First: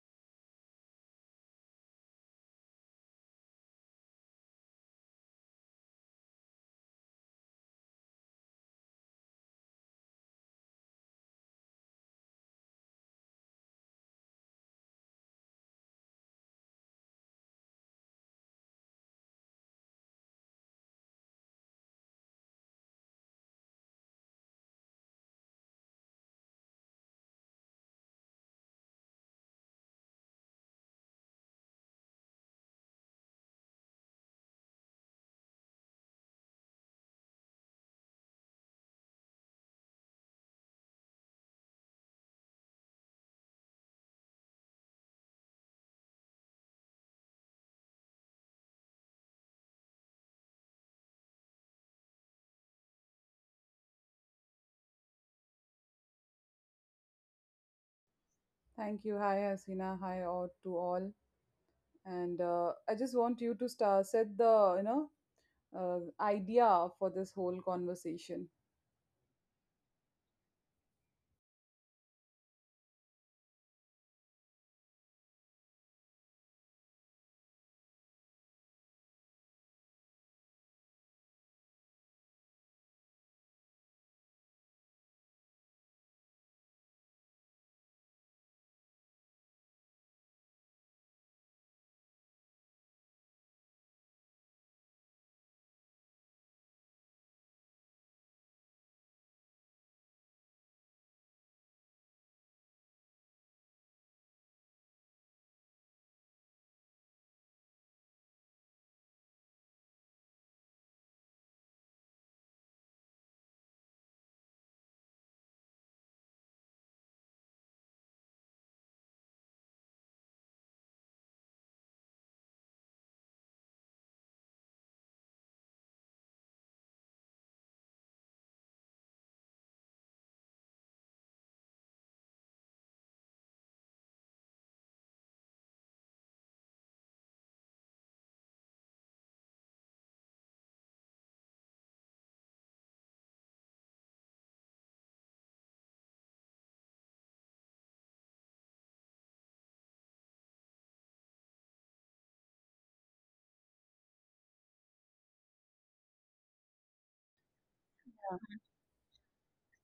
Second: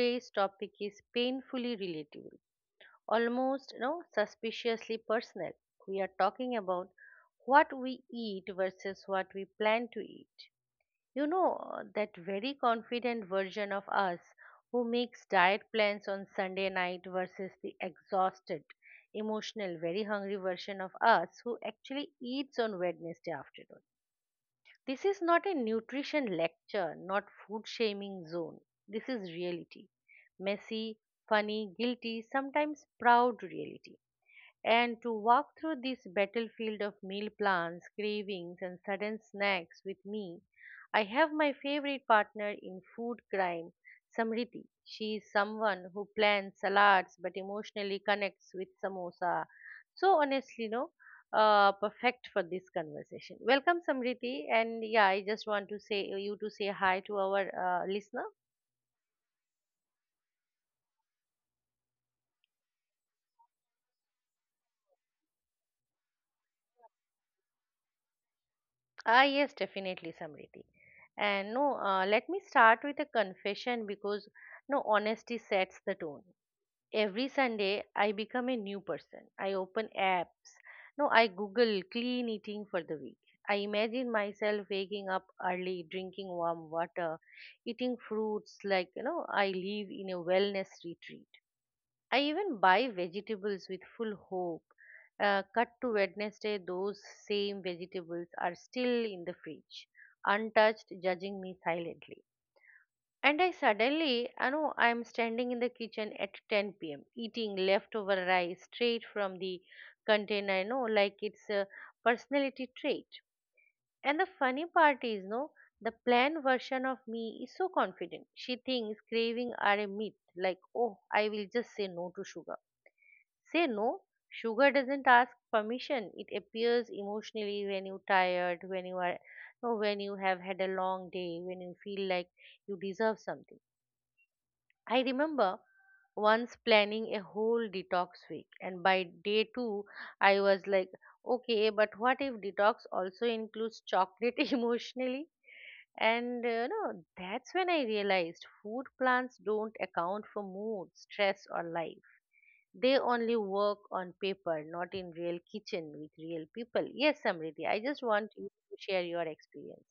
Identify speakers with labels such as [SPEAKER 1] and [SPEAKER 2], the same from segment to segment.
[SPEAKER 1] Today's topic is painfully relatable, almost suspiciously personal. We are talking about what we eat versus what we plan to eat. You know, that very confident version of us who makes diet plans on Sunday night versus the exhausted, emotional, very hungry version of us who actually eats on Wednesday afternoon. This is not a nutrition lecture, not food shaming zone. This is reality. Messy, funny, guilty, sometimes proud reality, and to walk through this battlefield of meal plans, cravings, and sudden snacks with me. I have my favorite partner in food crime, Samriti. She is someone who plans salads but emotionally connects with samosa. So honestly, no, perfect for this conversation. Welcome, Samriti, and yeah, I just want to say you to say hi to our listener.
[SPEAKER 2] Thank you. Hi, Hasina. Hi, all to all. And I just want you to start set the idea for this whole conversation.
[SPEAKER 1] Ah, yes, definitely, Samriti. And no, let me start with a confession because no, honesty sets the tone. Every Sunday, I become a new person. I open apps. No, I Google clean eating for the week. I imagine myself waking up early, drinking warm water, eating fruits like, you know, I live in a wellness retreat. I even buy vegetables with full hope. Cut to Wednesday, those same vegetables are still in the fridge, untouched, judging me silently. And I suddenly, I know I'm standing in the kitchen at 10 p.m., eating leftover rice straight from the container, I know, like it's a personality trait. And the funny part is, no, the planned version of me is so confident. She thinks craving are a myth, like, oh, I will just say no to sugar. Say no. Sugar doesn't ask permission. It appears emotionally when you're tired, when you are, no, when you have had a long day, when you feel like you deserve something. I remember once planning a whole detox week, and by day two, I was like, okay, but what if detox also includes chocolate emotionally? And no, that's when I realized food plans don't account for mood, stress, or life. They only work on paper, not in real kitchen with real people. Yes, Samriti, I just want you to share your experiences.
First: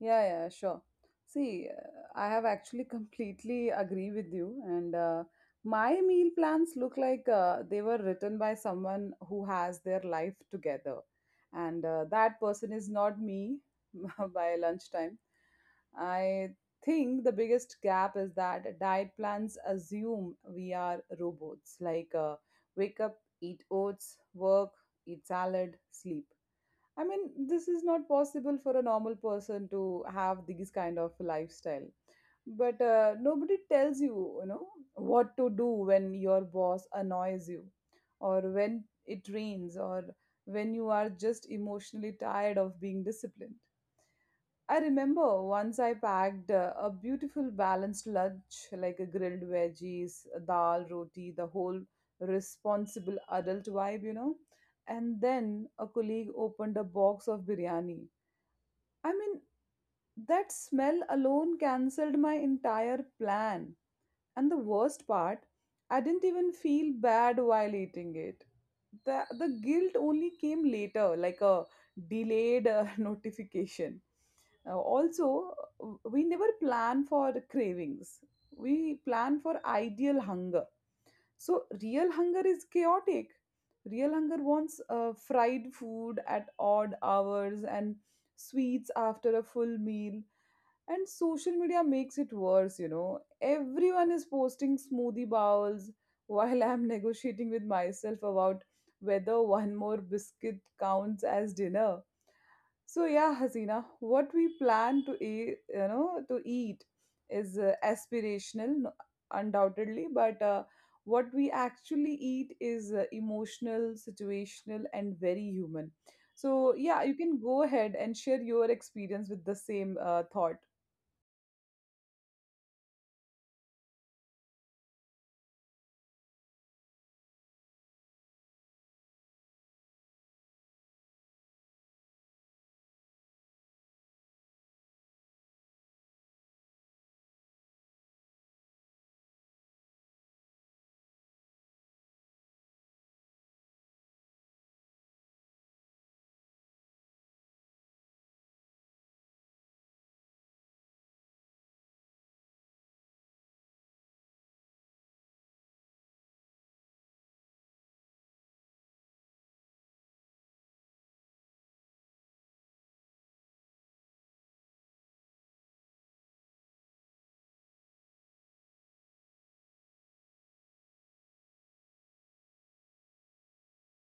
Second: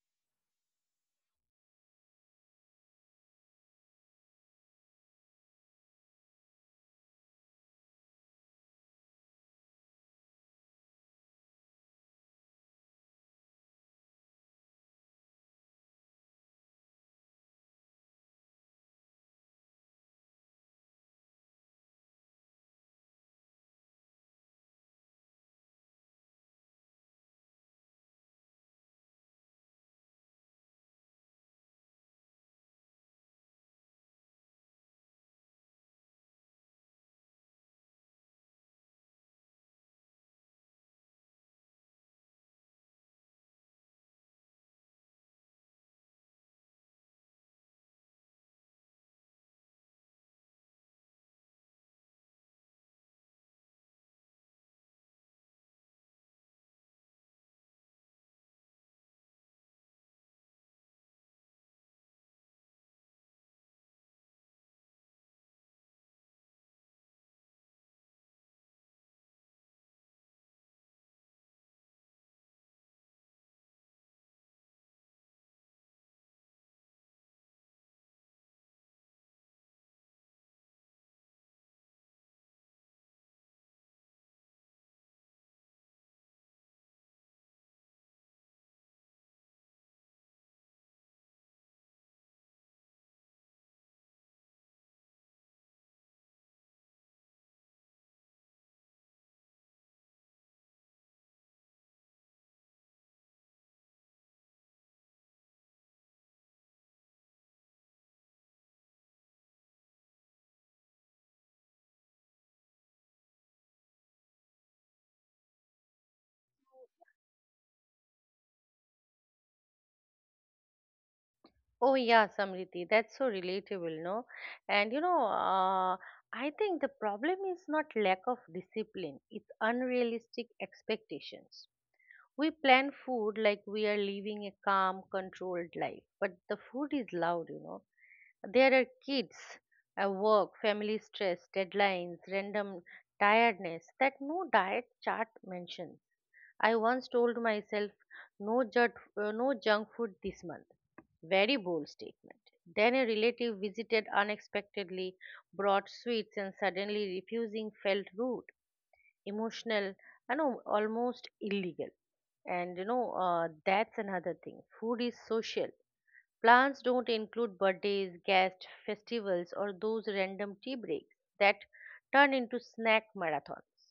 [SPEAKER 2] Yeah, yeah, sure. See, I have actually completely agree with you, and my meal plans look like they were written by someone who has their life together, and that person is not me by lunchtime. I think the biggest gap is that diet plans assume we are robots, like wake up, eat oats, work, eat salad, sleep. I mean, this is not possible for a normal person to have these kind of lifestyle. But nobody tells you, you know, what to do when your boss annoys you, or when it rains, or when you are just emotionally tired of being disciplined. I remember once I packed a beautiful balanced lunch like a grilled veggies, a dal, roti, the whole responsible adult vibe, you know. And then a colleague opened a box of biryani. I mean, that smell alone cancelled my entire plan. And the worst part, I didn't even feel bad while eating it. The guilt only came later, like a delayed notification. Also, we never plan for cravings, we plan for ideal hunger. So, real hunger is chaotic. Real hunger wants fried food at odd hours and sweets after a full meal. And social media makes it worse, you know. Everyone is posting smoothie bowls while I'm negotiating with myself about whether one more biscuit counts as dinner. So yeah, Hasina, what we plan to eat, to eat is aspirational, undoubtedly, but what we actually eat is emotional, situational, and very human. So yeah, you can go ahead and share your experience with the same thought.
[SPEAKER 1] Oh yeah, Samriti, that's so relatable, no? And you know, I think the problem is not lack of discipline; it's unrealistic expectations. We plan food like we are living a calm, controlled life, but the food is loud, you know. There are kids, work, family stress, deadlines, random tiredness that no diet chart mentions. I once told myself, no, no junk food this month. Very bold statement. Then a relative visited unexpectedly, brought sweets, and suddenly refusing felt rude, emotional, I know almost illegal. And you know, that's another thing. Food is social. Plans don't include birthdays, guests, festivals, or those random tea breaks that turn into snack marathons.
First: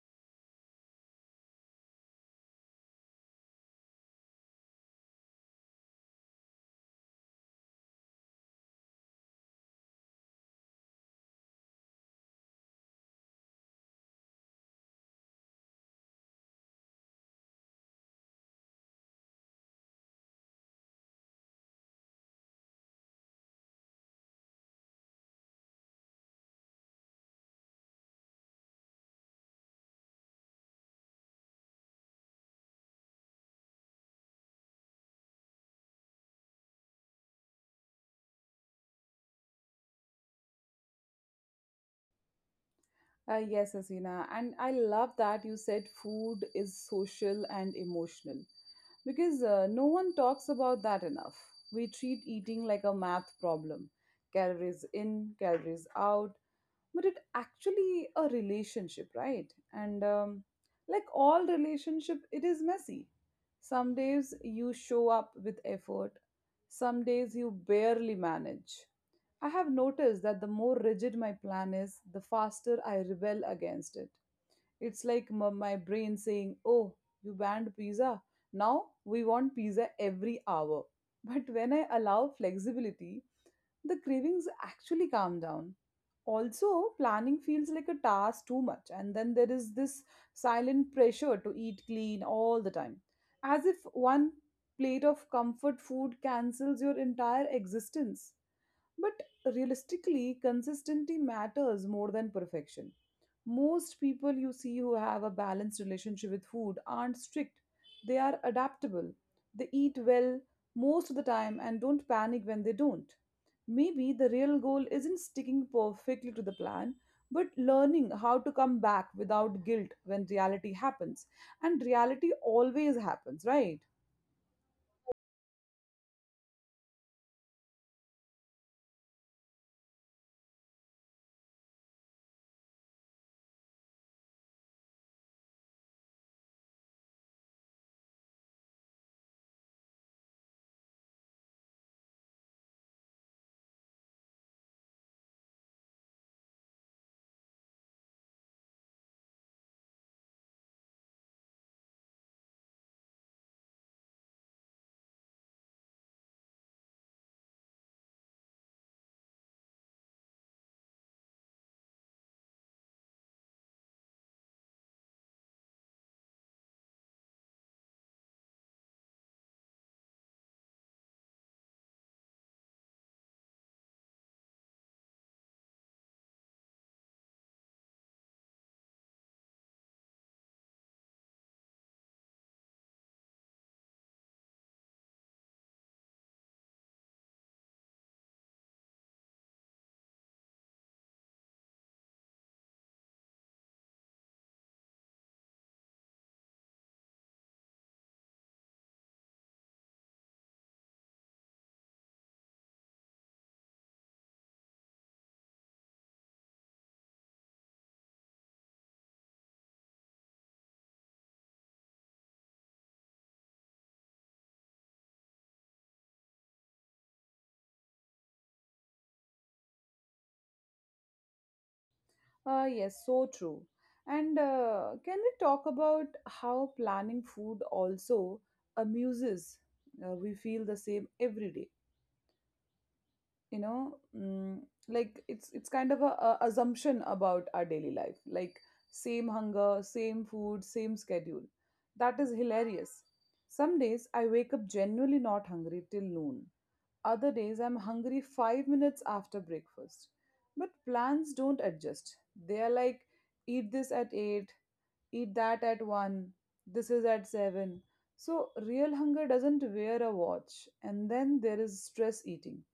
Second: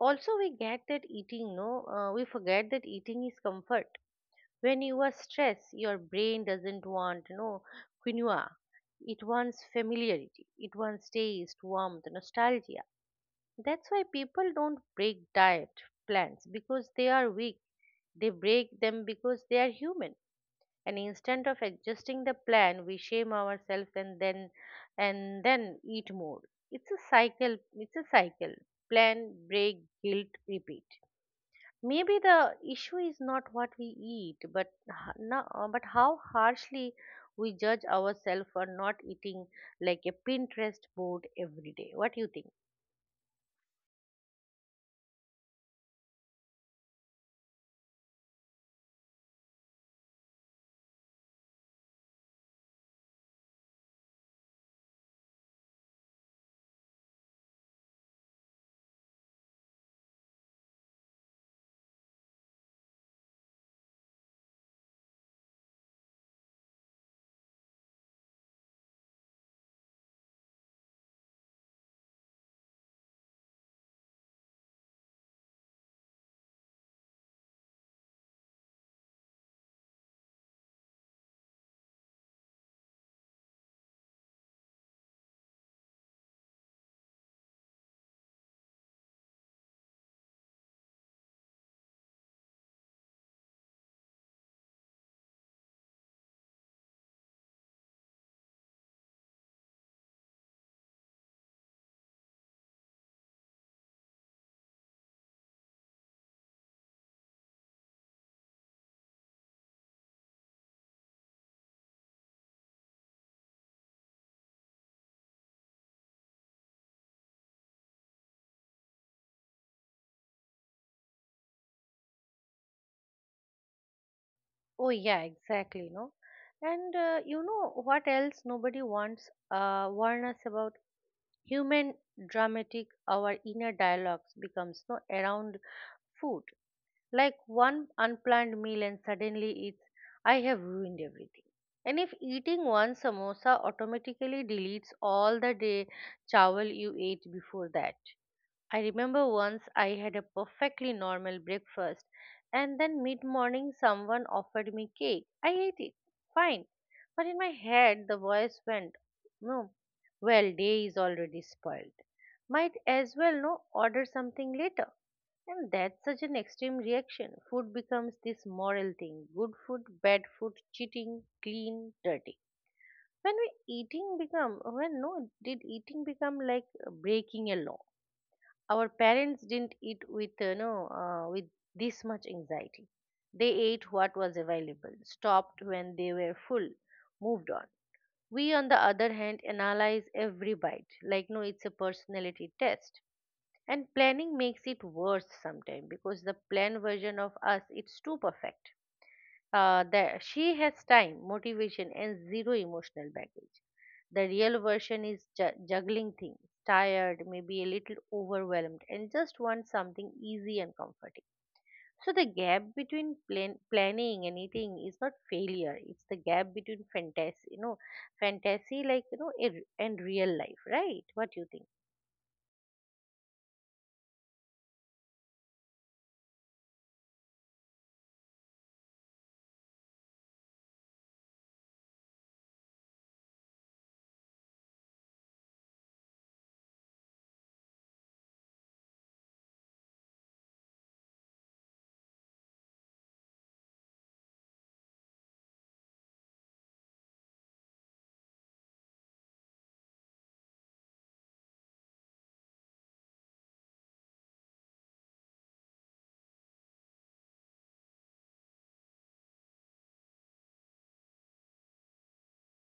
[SPEAKER 1] Also, we get that eating, no we forget that eating is comfort. When you are stressed, your brain doesn't want, you know, quinoa. It wants familiarity, it wants taste, warmth, nostalgia. That's why people don't break diet plans because they are weak. They break them because they are human. And instead of adjusting the plan, we shame ourselves and then eat more. It's a cycle. It's a cycle. Plan, break, guilt, repeat. Maybe the issue is not what we eat, but h- no, but how harshly we judge ourselves for not eating like a Pinterest board every day. What do you think?
[SPEAKER 2] Yes, Asina, and I love that you said food is social and emotional because no one talks about that enough. We treat eating like a math problem, calories in, calories out, but it actually a relationship, right? And like all relationship, it is messy. Some days you show up with effort, some days you barely manage. I have noticed that the more rigid my plan is, the faster I rebel against it. It's like my brain saying, "Oh, you banned pizza. Now we want pizza every hour." But when I allow flexibility, the cravings actually calm down. Also, planning feels like a task too much, and then there is this silent pressure to eat clean all the time, as if one plate of comfort food cancels your entire existence. But realistically, consistency matters more than perfection. Most people you see who have a balanced relationship with food aren't strict, they are adaptable. They eat well most of the time and don't panic when they don't. Maybe the real goal isn't sticking perfectly to the plan, but learning how to come back without guilt when reality happens. And reality always happens, right?
[SPEAKER 1] Oh yeah, exactly, no. And you know what else nobody wants warn us about human dramatic our inner dialogues becomes no around food. Like one unplanned meal and suddenly it's, I have ruined everything. And if eating one samosa automatically deletes all the day chawal you ate before that, I remember once I had a perfectly normal breakfast, and then mid morning someone offered me cake. I ate it, fine, but in my head the voice went, no, well, day is already spoiled. Might as well no order something later. And that's such an extreme reaction. Food becomes this moral thing, good food, bad food, cheating, clean, dirty. When we eating become when no did eating become like breaking a law? Our parents didn't eat with you know with this much anxiety. They ate what was available, stopped when they were full, moved on. We, on the other hand, analyze every bite like no, it's a personality test. And planning makes it worse sometimes because the planned version of us it's too perfect. That she has time, motivation, and zero emotional baggage. The real version is juggling things, tired, maybe a little overwhelmed, and just wants something easy and comforting. So the gap between planning and eating is not failure; it's the gap between fantasy, you know, fantasy like you know, and real life, right? What you think?
[SPEAKER 2] Yes, so true. And can we talk about how planning food also amuses? We feel the same every day, you know, like it's kind of a assumption about our daily life, like same hunger, same food, same schedule. That is hilarious. Some days I wake up genuinely not hungry till noon, other days, I'm hungry 5 minutes after breakfast. But plans don't adjust. They are like, eat this at 8, eat that at 1, this is at 7. So, real hunger doesn't wear a watch. And then there is stress eating,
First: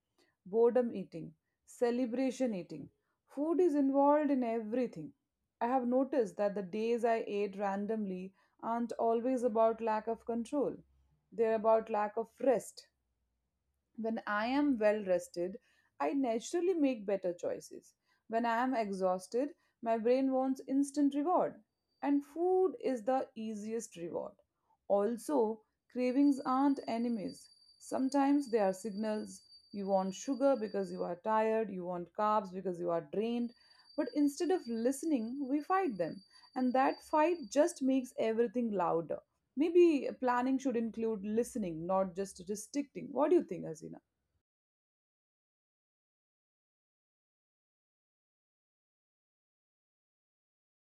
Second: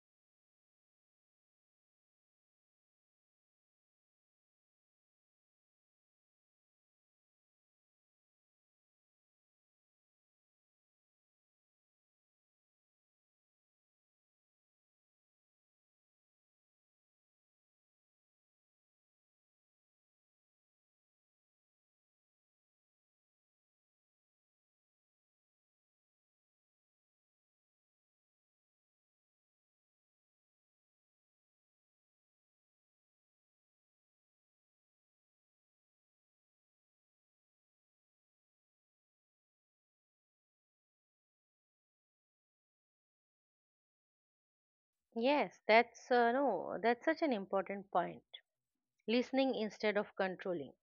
[SPEAKER 2] boredom eating, celebration eating. Food is involved in everything. I have noticed that the days I ate randomly aren't always about lack of control. They're about lack of rest. When I am well rested, I naturally make better choices. When I am exhausted, my brain wants instant reward. And food is the easiest reward. Also, cravings aren't enemies. Sometimes they are signals. You want sugar because you are tired, you want carbs because you are drained. But instead of listening, we fight them. And that fight just makes everything louder. Maybe planning should include listening, not just restricting. What do you think, Hasina?
[SPEAKER 1] Yes, that's no, that's such an important point. Listening instead of controlling.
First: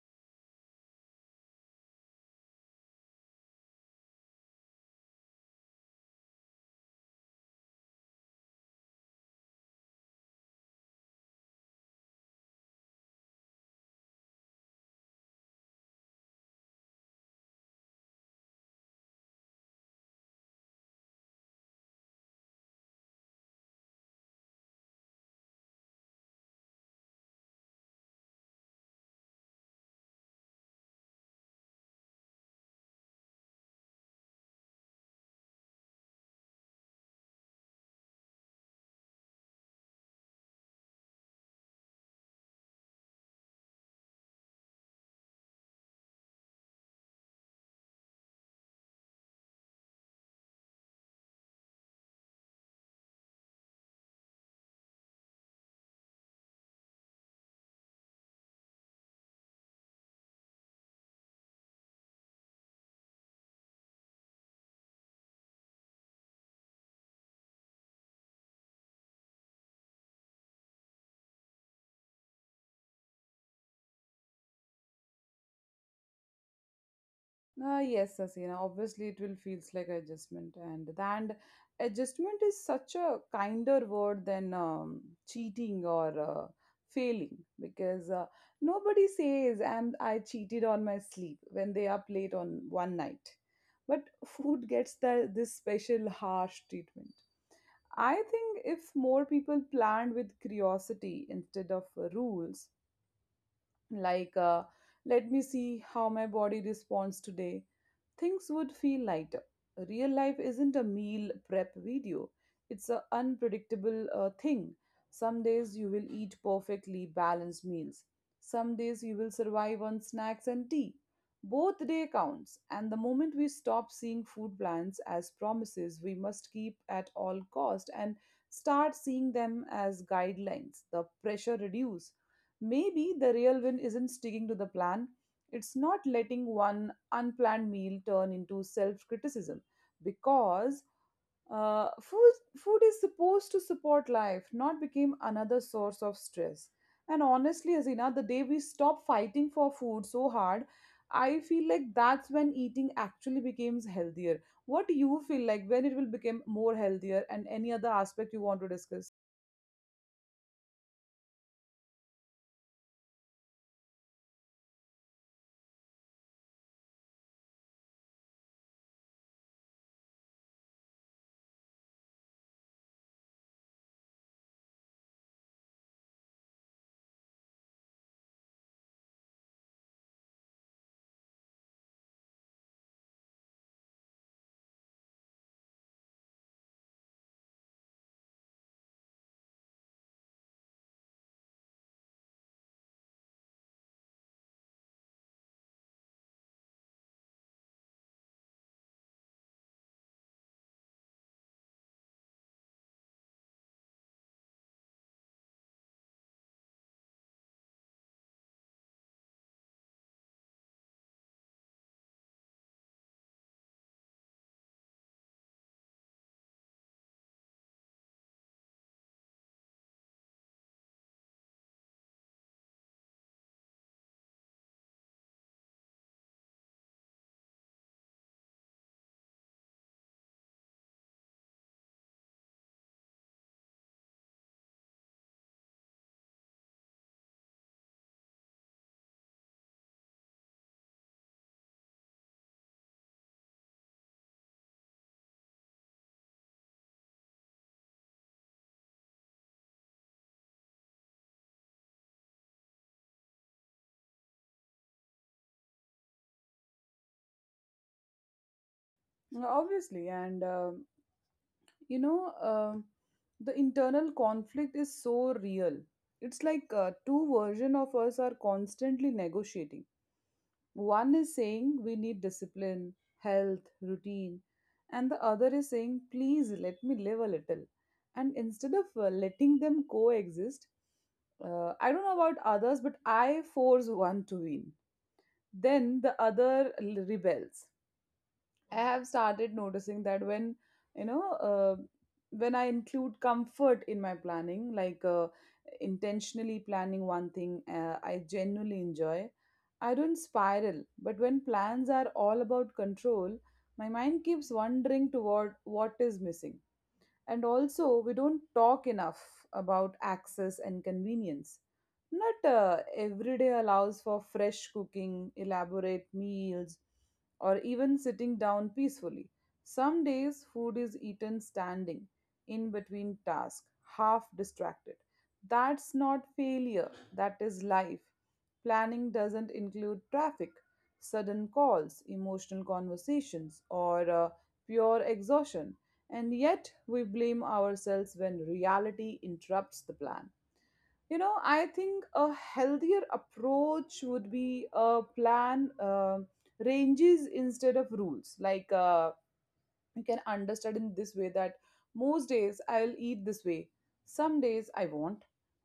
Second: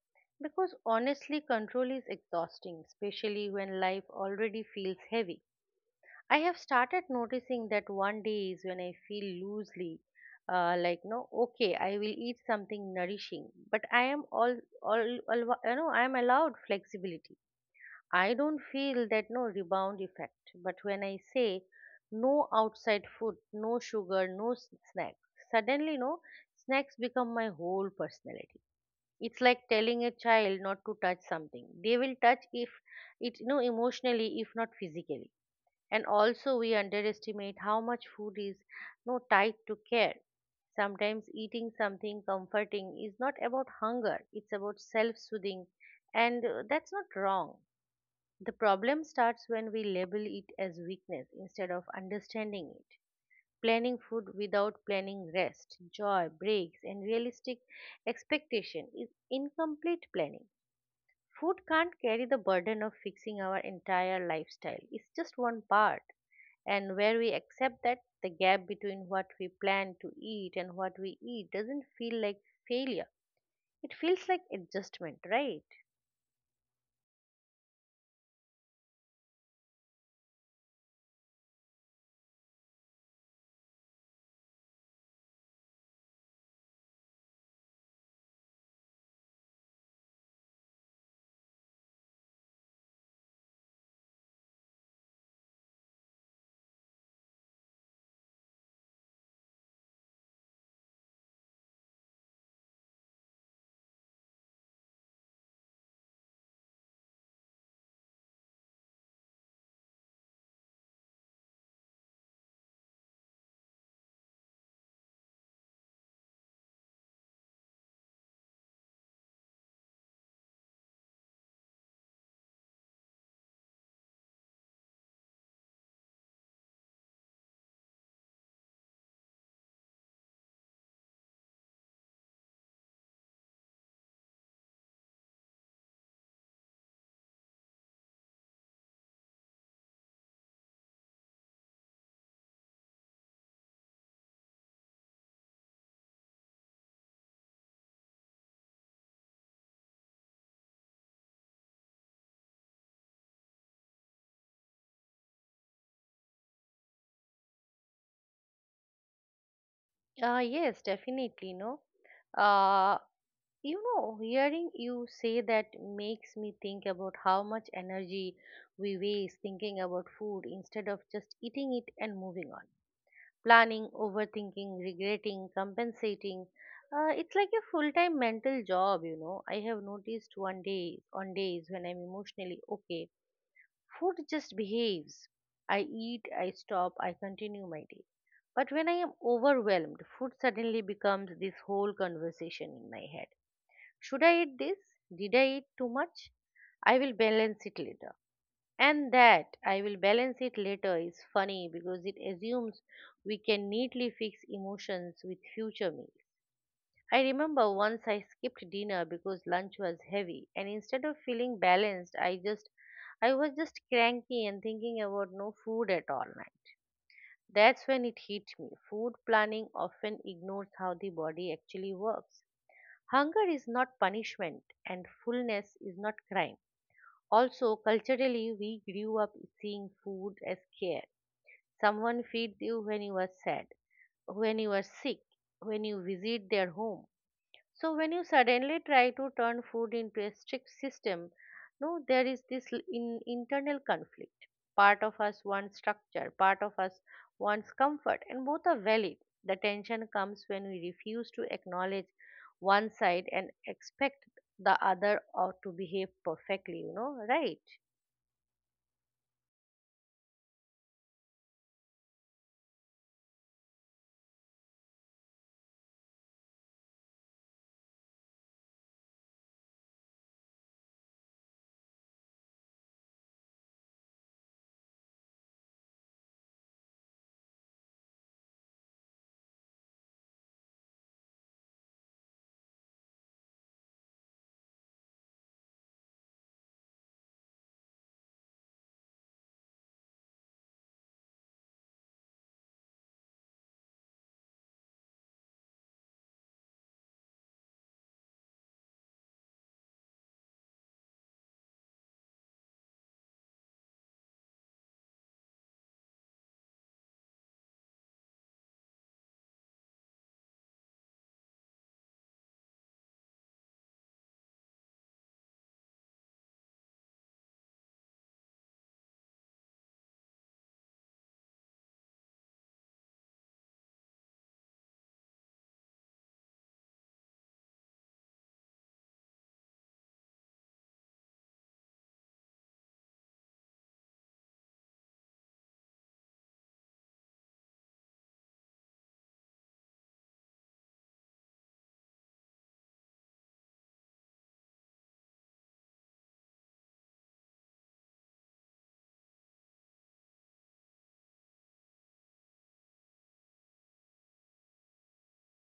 [SPEAKER 1] Because honestly, control is exhausting, especially when life already feels heavy. I have started noticing that one days when I feel loosely, like no, okay, I will eat something nourishing, but I am all, all, all, you know, I am allowed flexibility. I don't feel that no rebound effect. But when I say no outside food, no sugar, snacks, suddenly no snacks become my whole personality. It's like telling a child not to touch something. They will touch if it no emotionally, if not physically. And also, we underestimate how much food is no tied to care. Sometimes eating something comforting is not about hunger, it's about self soothing. And that's not wrong. The problem starts when we label it as weakness instead of understanding it. Planning food without planning rest, joy breaks, and realistic expectation is incomplete planning. Food can't carry the burden of fixing our entire lifestyle. It's just one part. And where we accept that, the gap between what we plan to eat and what we eat doesn't feel like failure. It feels like adjustment, right?
[SPEAKER 2] Yes, Asina. Obviously, it will feels like adjustment, and adjustment is such a kinder word than cheating or failing because nobody says "and I cheated on my sleep" when they are late on one night, but food gets this special harsh treatment. I think if more people planned with curiosity instead of rules, like let me see how my body responds today, things would feel lighter. Real life isn't a meal prep video, it's an unpredictable thing. Some days you will eat perfectly balanced meals, some days you will survive on snacks and tea. Both day counts, and the moment we stop seeing food plans as promises we must keep at all cost and start seeing them as guidelines, the pressure reduces. Maybe the real win isn't sticking to the plan. It's not letting one unplanned meal turn into self criticism, because food is supposed to support life, not become another source of stress. And honestly, Azina, the day we stop fighting for food so hard, I feel like that's when eating actually becomes healthier. What do you feel like when it will become more healthier, and any other aspect you want to discuss?
[SPEAKER 1] Yes, definitely. No, uh, you know, hearing you say that makes me think about how much energy we waste thinking about food instead of just eating it and moving on. Planning, overthinking, regretting, compensating. It's like a full-time mental job, you know. I have noticed one day on days when I'm emotionally okay, food just behaves. I eat, I stop, I continue my day. But when I am overwhelmed, food suddenly becomes this whole conversation in my head. Should I eat this? Did I eat too much? I will balance it later. And that I will balance it later is funny because it assumes we can neatly fix emotions with future meals. I remember once I skipped dinner because lunch was heavy, and instead of feeling balanced I just I was just cranky and thinking about no food at all night. That's when it hit me. Food planning often ignores how the body actually works. Hunger is not punishment and fullness is not crime. Also, culturally, we grew up seeing food as care. Someone feeds you when you are sad, when you are sick, when you visit their home. So, when you suddenly try to turn food into a strict system, no, there is this in, internal conflict. Part of us wants structure, part of us wants comfort, and both are valid. The tension comes when we refuse to acknowledge one side and expect the other or to behave perfectly, you know, right?
[SPEAKER 2] Obviously, and you know um the internal conflict is so real. It's like two versions of us are constantly negotiating. One is saying we need discipline, health routine, and the other is saying please let me live a little. And instead of letting them coexist, I don't know about others, but I force one to win, then the other rebels. I have started noticing that when you know uh, when I include comfort in my planning, like intentionally planning one thing I genuinely enjoy, I don't spiral. But when plans are all about control, my mind keeps wandering toward what is missing. And also, we don't talk enough about access and convenience. Not every day allows for fresh cooking, elaborate meals, or even sitting down peacefully. Some days, food is eaten standing, in between tasks, half distracted. That's not failure, that is life. Planning doesn't include traffic, sudden calls, emotional conversations, or pure exhaustion. And yet, we blame ourselves when reality interrupts the plan. You know, I think a healthier approach would be a plan ranges instead of rules. Like, you can understand in this way that most days I'll eat this way, some days I won't.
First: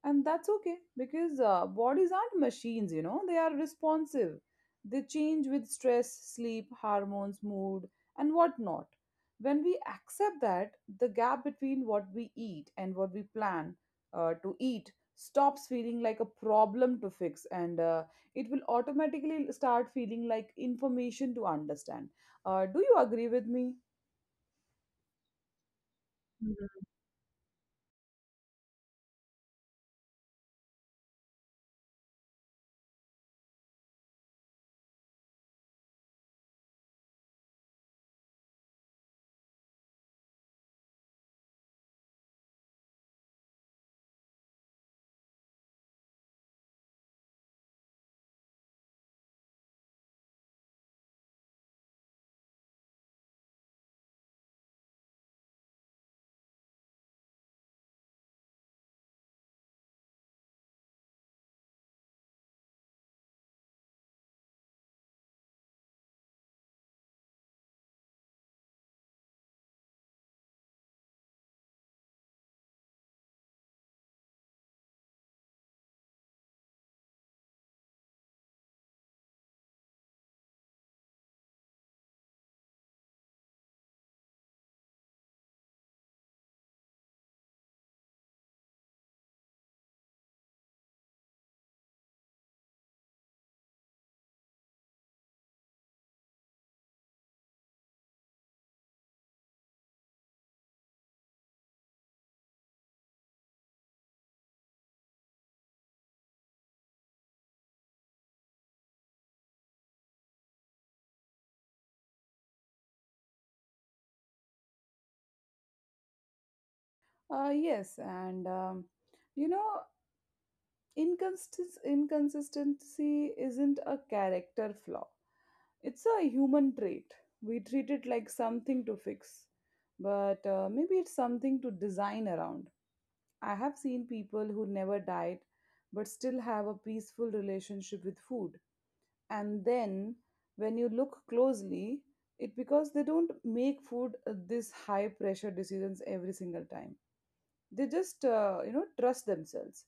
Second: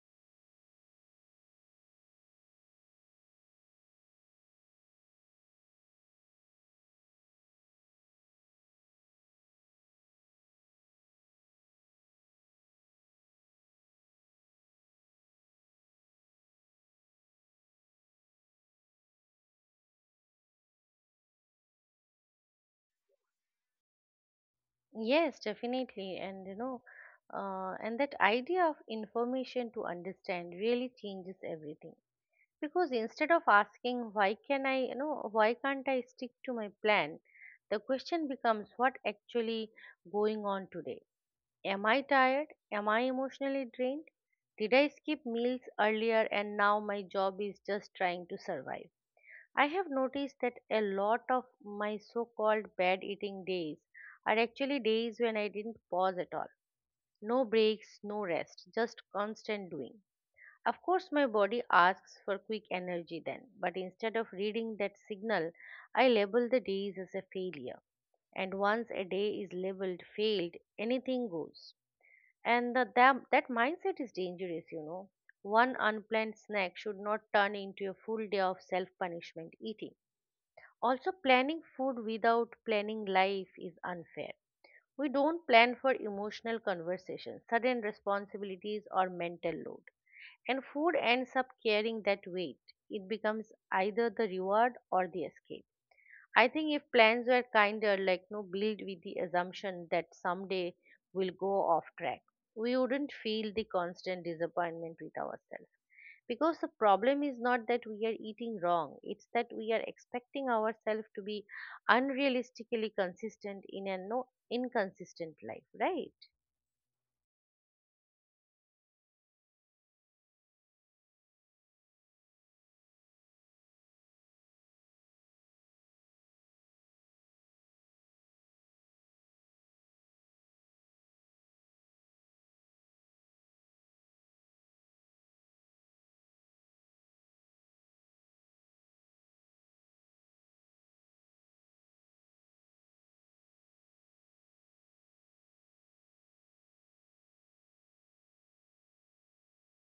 [SPEAKER 2] And that's okay because bodies aren't machines, you know, they are responsive. They change with stress, sleep, hormones, mood, and whatnot. When we accept that, the gap between what we eat and what we plan to eat stops feeling like a problem to fix, and it will automatically start feeling like information to understand. Do you agree with me?
[SPEAKER 1] Yes, definitely. And you know,
[SPEAKER 2] Mhm.
[SPEAKER 1] and that idea of information to understand really changes everything. Because instead of asking, why can I, you know, why can't I stick to my plan? The question becomes, what actually going on today? Am I tired? Am I emotionally drained? Did I skip meals earlier and now my job is just trying to survive? I have noticed that a lot of my so called bad eating days are actually days when I didn't pause at all. No breaks, no rest, just constant doing. Of course, my body asks for quick energy then, but instead of reading that signal, I label the days as a failure. And once a day is labeled failed, anything goes. And that mindset is dangerous, you know. One unplanned snack should not turn into a full day of self punishment eating. Also, planning food without planning life is unfair. We don't plan for emotional conversations, sudden responsibilities, or mental load. And food ends up carrying that weight. It becomes either the reward or the escape. I think if plans were kinder, like no build with the assumption that someday we'll go off track, we wouldn't feel the constant disappointment with ourselves. Because the problem is not that we are eating wrong, it's that we are expecting ourselves to be unrealistically consistent in a no inconsistent life, right?
[SPEAKER 2] Yes, and you know, inconsistency isn't a character flaw, it's a human trait. We treat it like something to fix, but maybe it's something to design around. I have seen people who never diet but still have a peaceful relationship with food. And then when you look closely, it because they don't make food this high pressure decisions every single time. They just you know, trust themselves.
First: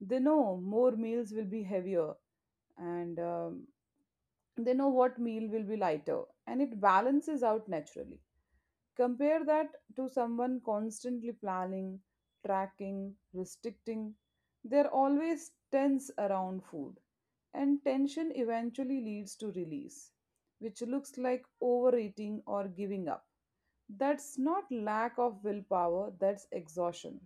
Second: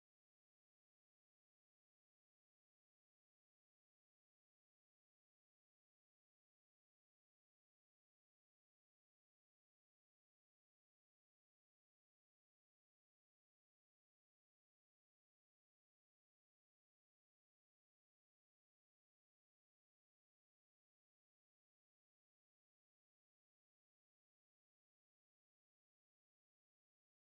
[SPEAKER 2] They know more meals will be heavier, and they know what meal will be lighter, and it balances out naturally. Compare that to someone constantly planning, tracking, restricting. They're always tense around food, and tension eventually leads to release, which looks like overeating or giving up. That's not lack of willpower, that's exhaustion.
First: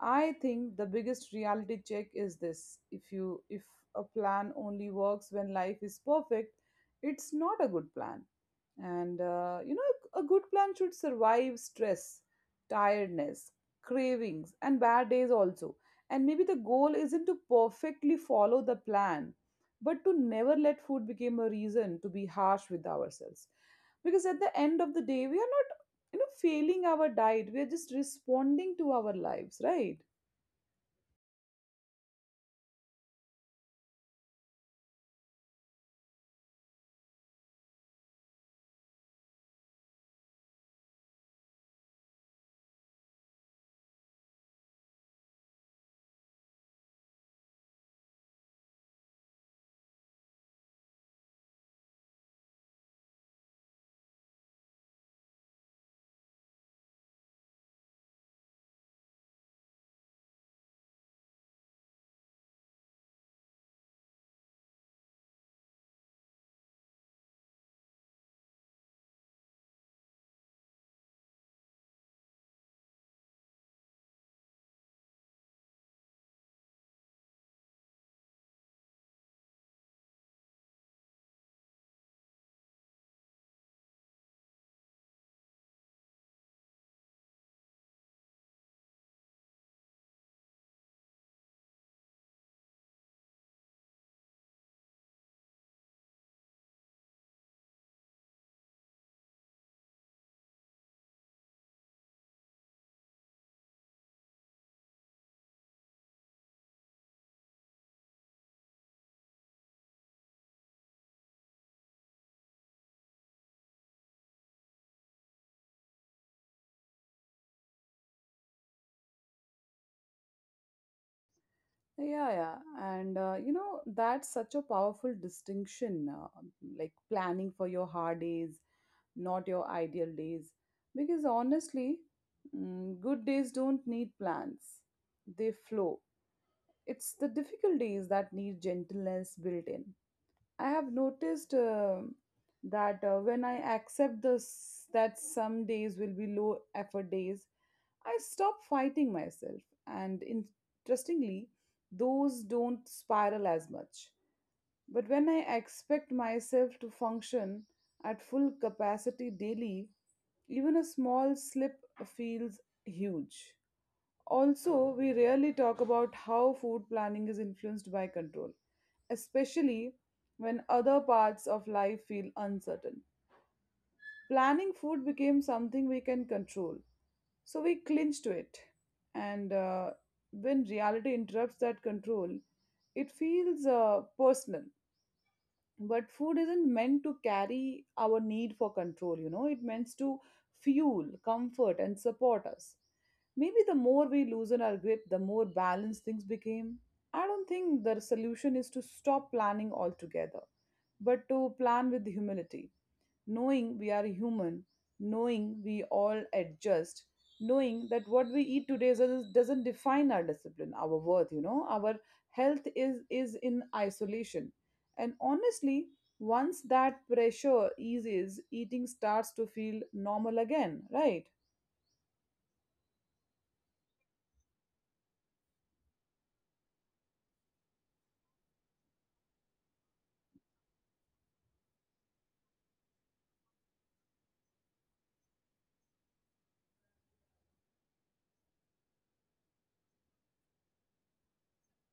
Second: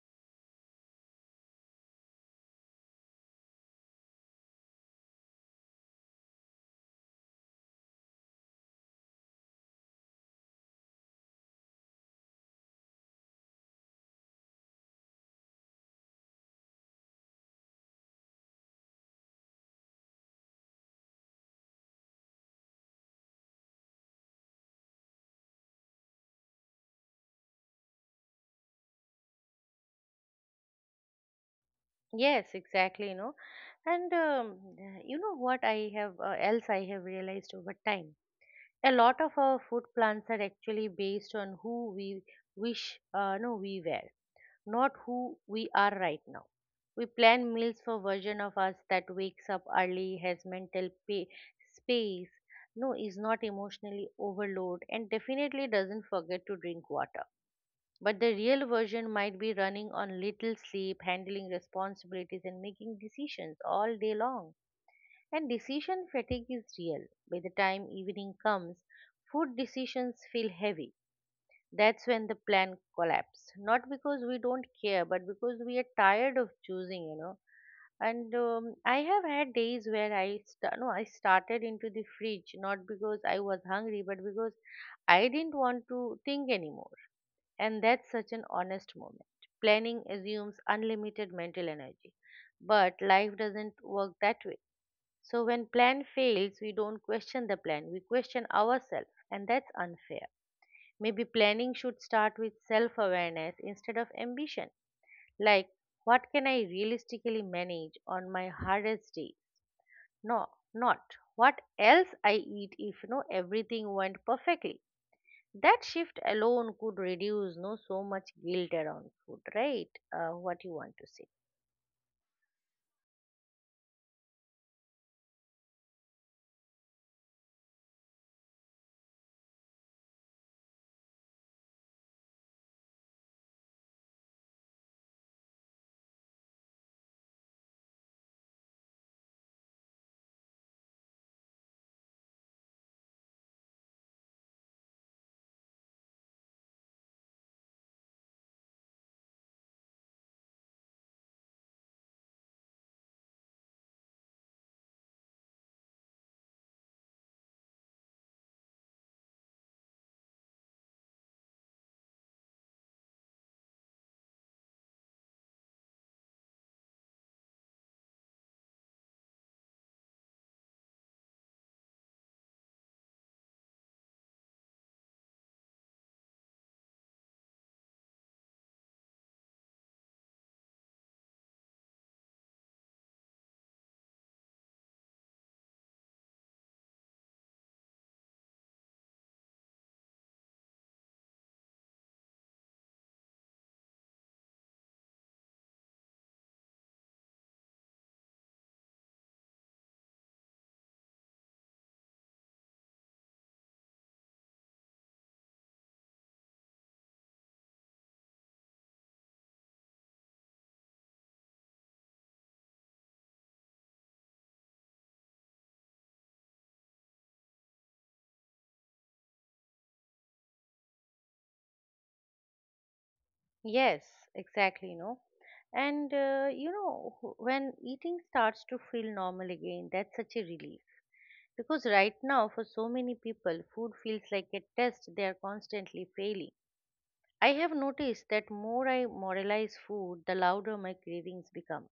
[SPEAKER 2] I think the biggest reality check is this. If a plan only works when life is perfect, it's not a good plan. And you know, a good plan should survive stress, tiredness, cravings, and bad days also. And maybe the goal isn't to perfectly follow the plan, but to never let food become a reason to be harsh with ourselves. Because at the end of the day, we are not, you know, failing our diet. We are just responding to our lives, right?
[SPEAKER 1] Yes, exactly, you know. And you know what I have else I have realized over time. A lot of our food plans are actually based on who we wish we were, not who we are right now. We plan meals for version of us that wakes up early, has mental space, no, is not emotionally overloaded, and definitely doesn't forget to drink water. But the real version might be running on little sleep, handling responsibilities, and making decisions all day long. And decision fatigue is real. By the time evening comes, food decisions feel heavy. That's when the plan collapses, not because we don't care but because we are tired of choosing, you know. And I have had days where I st- no I started into the fridge not because I was hungry but because I didn't want to think anymore. And that's such an honest moment. Planning assumes unlimited mental energy, but life doesn't work that way. So when plan fails, we don't question the plan, we question ourselves, and that's unfair. Maybe planning should start with self awareness instead of ambition. Like, what can I realistically manage on my hardest day? No, not what else I eat if no everything went perfectly. That shift alone could reduce no so much guilt around food, right? What you want to say?
[SPEAKER 2] Yeah, yeah. And you know, that's such a powerful distinction, like planning for your hard days, not your ideal days. Because honestly, good days don't need plans, they flow. It's the difficult days that need gentleness built in. I have noticed that when I accept this, that some days will be low effort days, I stop fighting myself. And interestingly, those don't spiral as much. But when I expect myself to function at full capacity daily, even a small slip feels huge. Also, we rarely talk about how food planning is influenced by control, especially when other parts of life feel uncertain. Planning food became something we can control, so we clinch to it. And When reality interrupts that control, it feels personal, but food isn't meant to carry our need for control, it meant to fuel comfort and support us. Maybe the more we loosen our grip, the more balanced things became. I don't think the solution is to stop planning altogether, but to plan with humility, knowing we are human, knowing we all adjust, knowing that what we eat today doesn't define our discipline, our worth, our health is in isolation. And honestly, once that pressure eases, eating starts to feel normal again, right?
[SPEAKER 1] Yes, exactly. No, and you know when eating starts to feel normal again, that's such a relief. Because right now, for so many people, food feels like a test they are constantly failing. I have noticed that more I moralize food, the louder my cravings become.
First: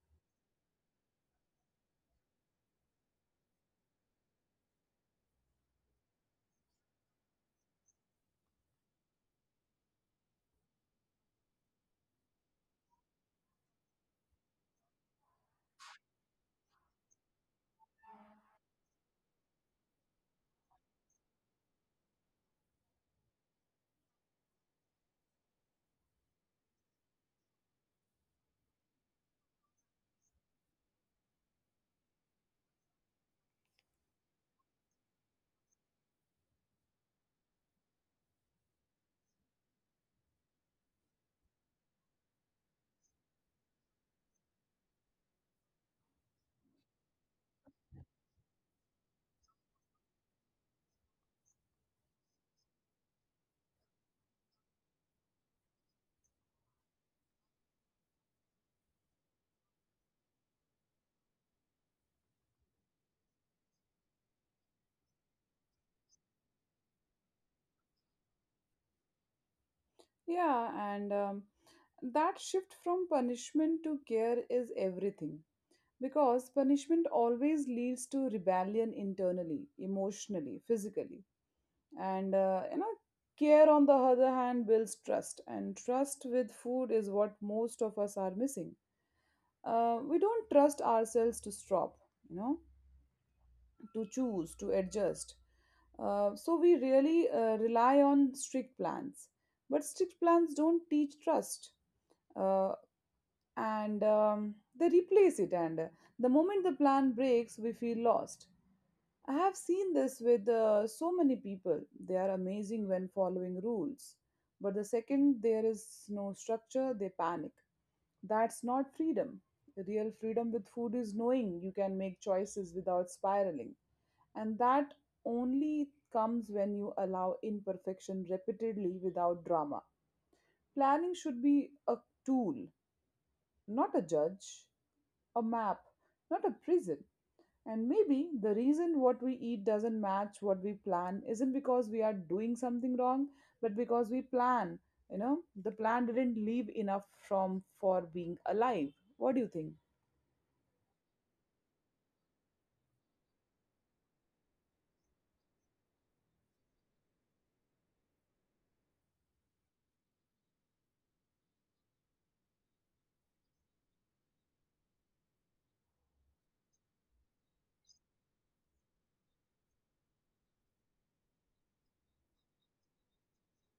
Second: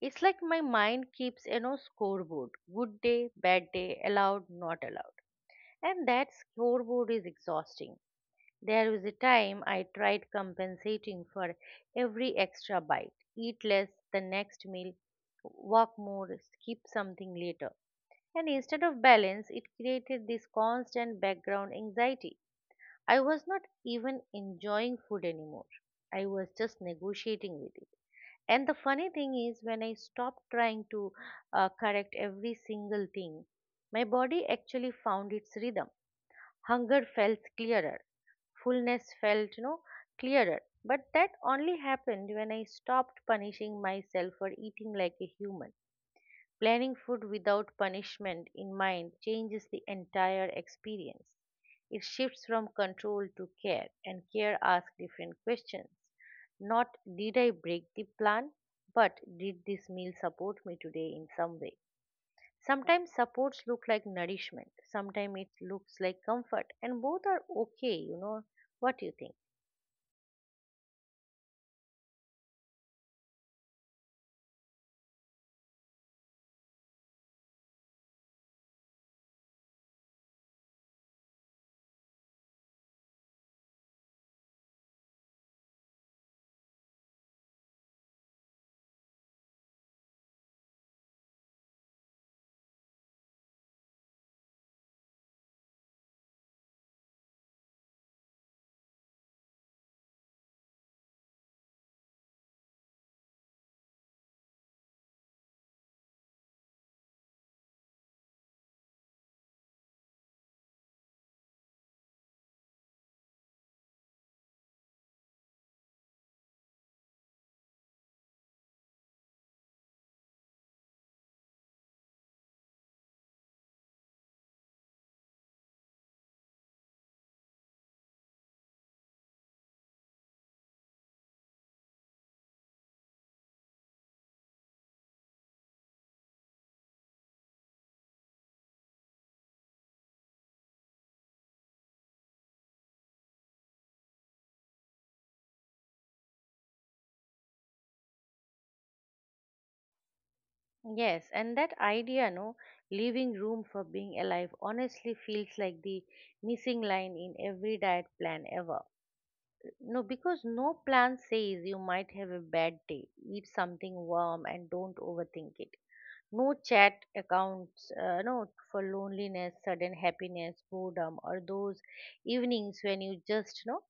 [SPEAKER 1] It's like my mind keeps a no scoreboard: good day, bad day, allowed, not allowed. And that scoreboard is exhausting. There was a time I tried compensating for every extra bite: eat less the next meal, walk more, skip something later. And instead of balance, it created this constant background anxiety. I was not even enjoying food anymore. I was just negotiating with it. And the funny thing is, when I stopped trying to correct every single thing, my body actually found its rhythm. Hunger felt clearer, fullness felt, you know, clearer. But that only happened when I stopped punishing myself for eating like a human. Planning food without punishment in mind changes the entire experience. It shifts from control to care, and care asks different questions. Not did I break the plan, but did this meal support me today in some way? Sometimes supports look like nourishment, sometimes it looks like comfort, and both are okay, you know. What do you think?
[SPEAKER 2] Yeah, and that shift from punishment to care is everything, because punishment always leads to rebellion, internally, emotionally, physically. And care, on the other hand, builds trust, and trust with food is what most of us are missing. We don't trust ourselves to stop, you know to choose, to adjust, so we really rely on strict plans, but strict plans don't teach trust. Uh, and They replace it, and the moment the plan breaks, we feel lost. I have seen this with so many people. They are amazing when following rules. But the second there is no structure, they panic. That's not freedom. The real freedom with food is knowing you can make choices without spiraling. And that only comes when you allow imperfection repeatedly without drama. Planning should be a tool, not a judge, a map, not a prison. And maybe the reason what we eat doesn't match what we plan isn't because we are doing something wrong, but because we plan. You know, the plan didn't leave enough from for being alive. What do you think?
[SPEAKER 1] Yes, and that idea, no, leaving room for being alive, honestly feels like the missing line in every diet plan ever. No, because no plan says you might have a bad day, eat something warm and don't overthink it. No chat accounts, no, for loneliness, sudden happiness, boredom, or those evenings when you just, no,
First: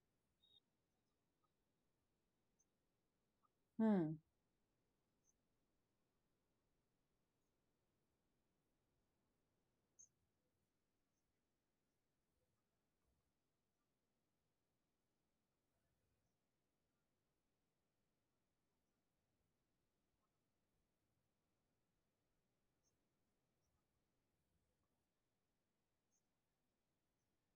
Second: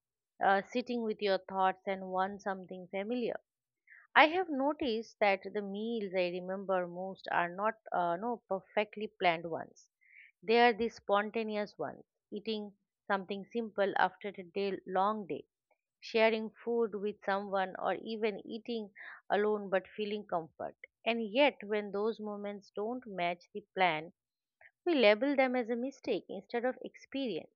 [SPEAKER 1] sitting with your thoughts and want something familiar.
[SPEAKER 2] Hmm.
[SPEAKER 1] I have noticed that the meals I remember most are not no perfectly planned ones. They are the spontaneous ones, eating something simple after a long day, sharing food with someone, or even eating alone but feeling comfort. And yet, when those moments don't match the plan, we label them as a mistake instead of experience.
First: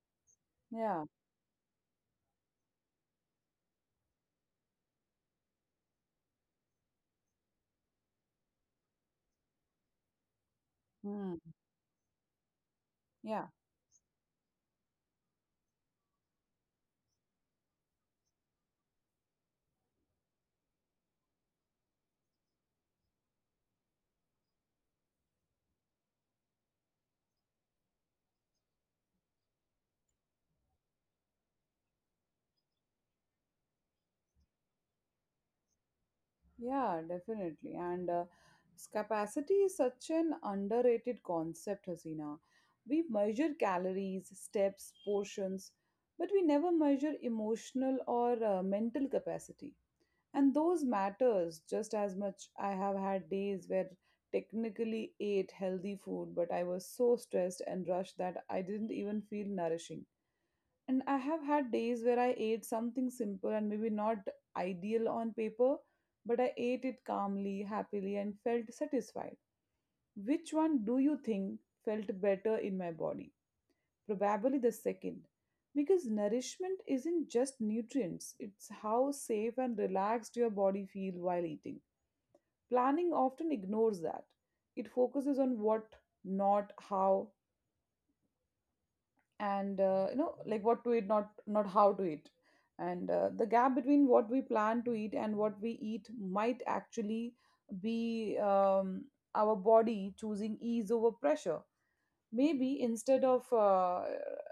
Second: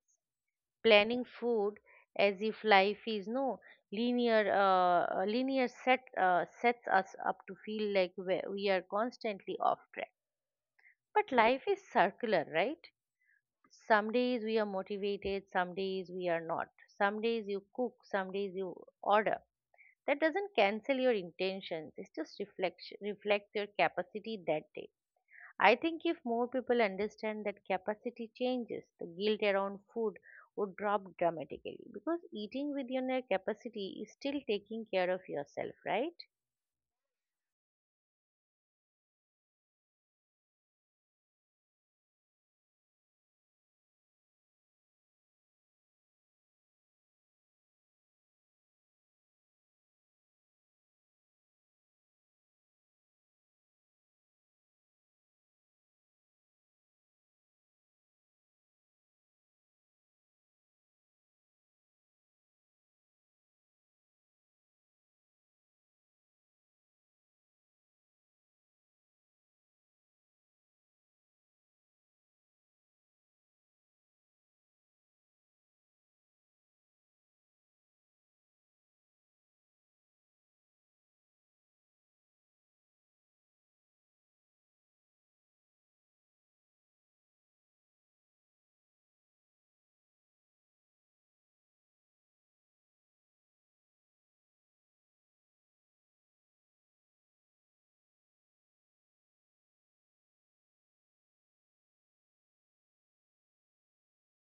[SPEAKER 2] Yeah.
[SPEAKER 1] Planning food as if life is no linear, linear sets us up to feel like we are constantly off track. But
[SPEAKER 2] Hmm.
[SPEAKER 1] life is circular, right?
[SPEAKER 2] Yeah.
[SPEAKER 1] Some days we are motivated, some days we are not. Some days you cook, some days you order. That doesn't cancel your intentions, it's just reflects your capacity that day. I think if more people understand that capacity changes, the guilt around food would drop dramatically, because eating within your capacity is still taking care of yourself, right?
[SPEAKER 2] Yeah. Definitely. And Capacity is such an underrated concept, Hasina. We measure calories, steps, portions, but we never measure emotional or mental capacity. And those matters just as much. I have had days where technically ate healthy food, but I was so stressed and rushed that I didn't even feel nourishing. And I have had days where I ate something simple and maybe not ideal on paper, but I ate it calmly, happily, and felt satisfied. Which one do you think felt better in my body? Probably the second, because nourishment isn't just nutrients, it's how safe and relaxed your body feels while eating. Planning often ignores that. It focuses on what, not how, like what to eat, not how to eat. And The gap between what we plan to eat and what we eat might actually be our body choosing ease over pressure. Maybe instead of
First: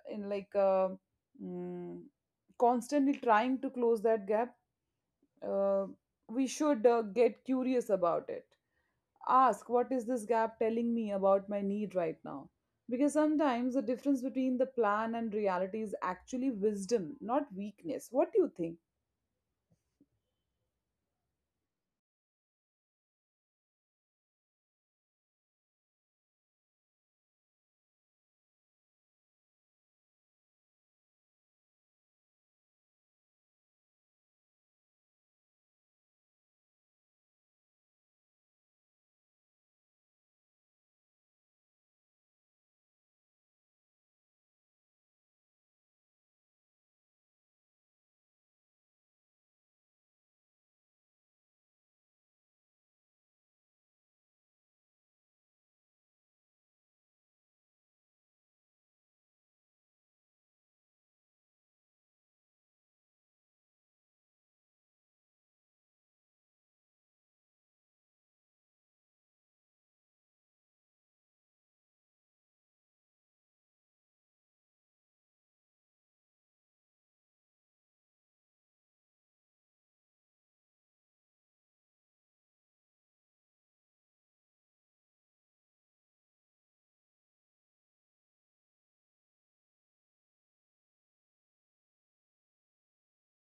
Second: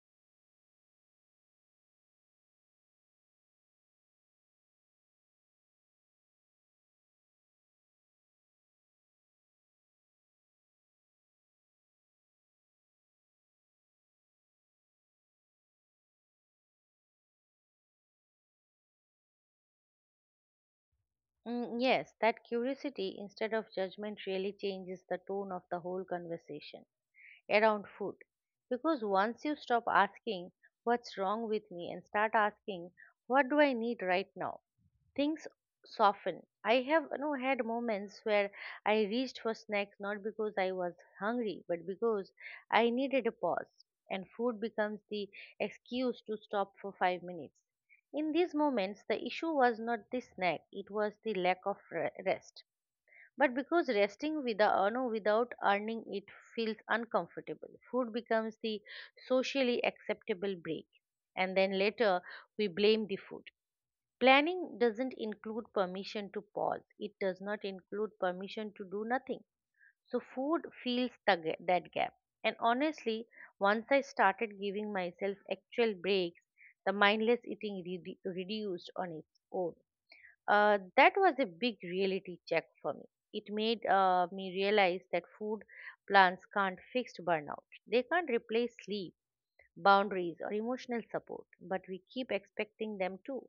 [SPEAKER 2] in like uh, mm, constantly trying to close that gap, uh, we should get curious about it, ask what is this gap telling me about my need right now, because sometimes the difference between the plan and reality is actually wisdom, not weakness. What do you think?
[SPEAKER 1] Mm, yes, that curiosity instead of judgment really changes the tone of the whole conversation around food. Because once you stop asking, what's wrong with me? And start asking, what do I need right now? Things soften. I have, you know, had moments where I reached for snacks not because I was hungry, but because I needed a pause, and food becomes the excuse to stop for 5 minutes. In these moments, the issue was not the snack, it was the lack of rest. But because resting without, without earning it feels uncomfortable, food becomes the socially acceptable break. And then later, we blame the food. Planning doesn't include permission to pause, it does not include permission to do nothing. So, food fills the that gap. And honestly, once I started giving myself actual breaks, the mindless eating reduced on its own. That was a big reality check for me. It made me realize that food plans can't fix burnout, they can't replace sleep, boundaries, or emotional support, but we keep expecting them to.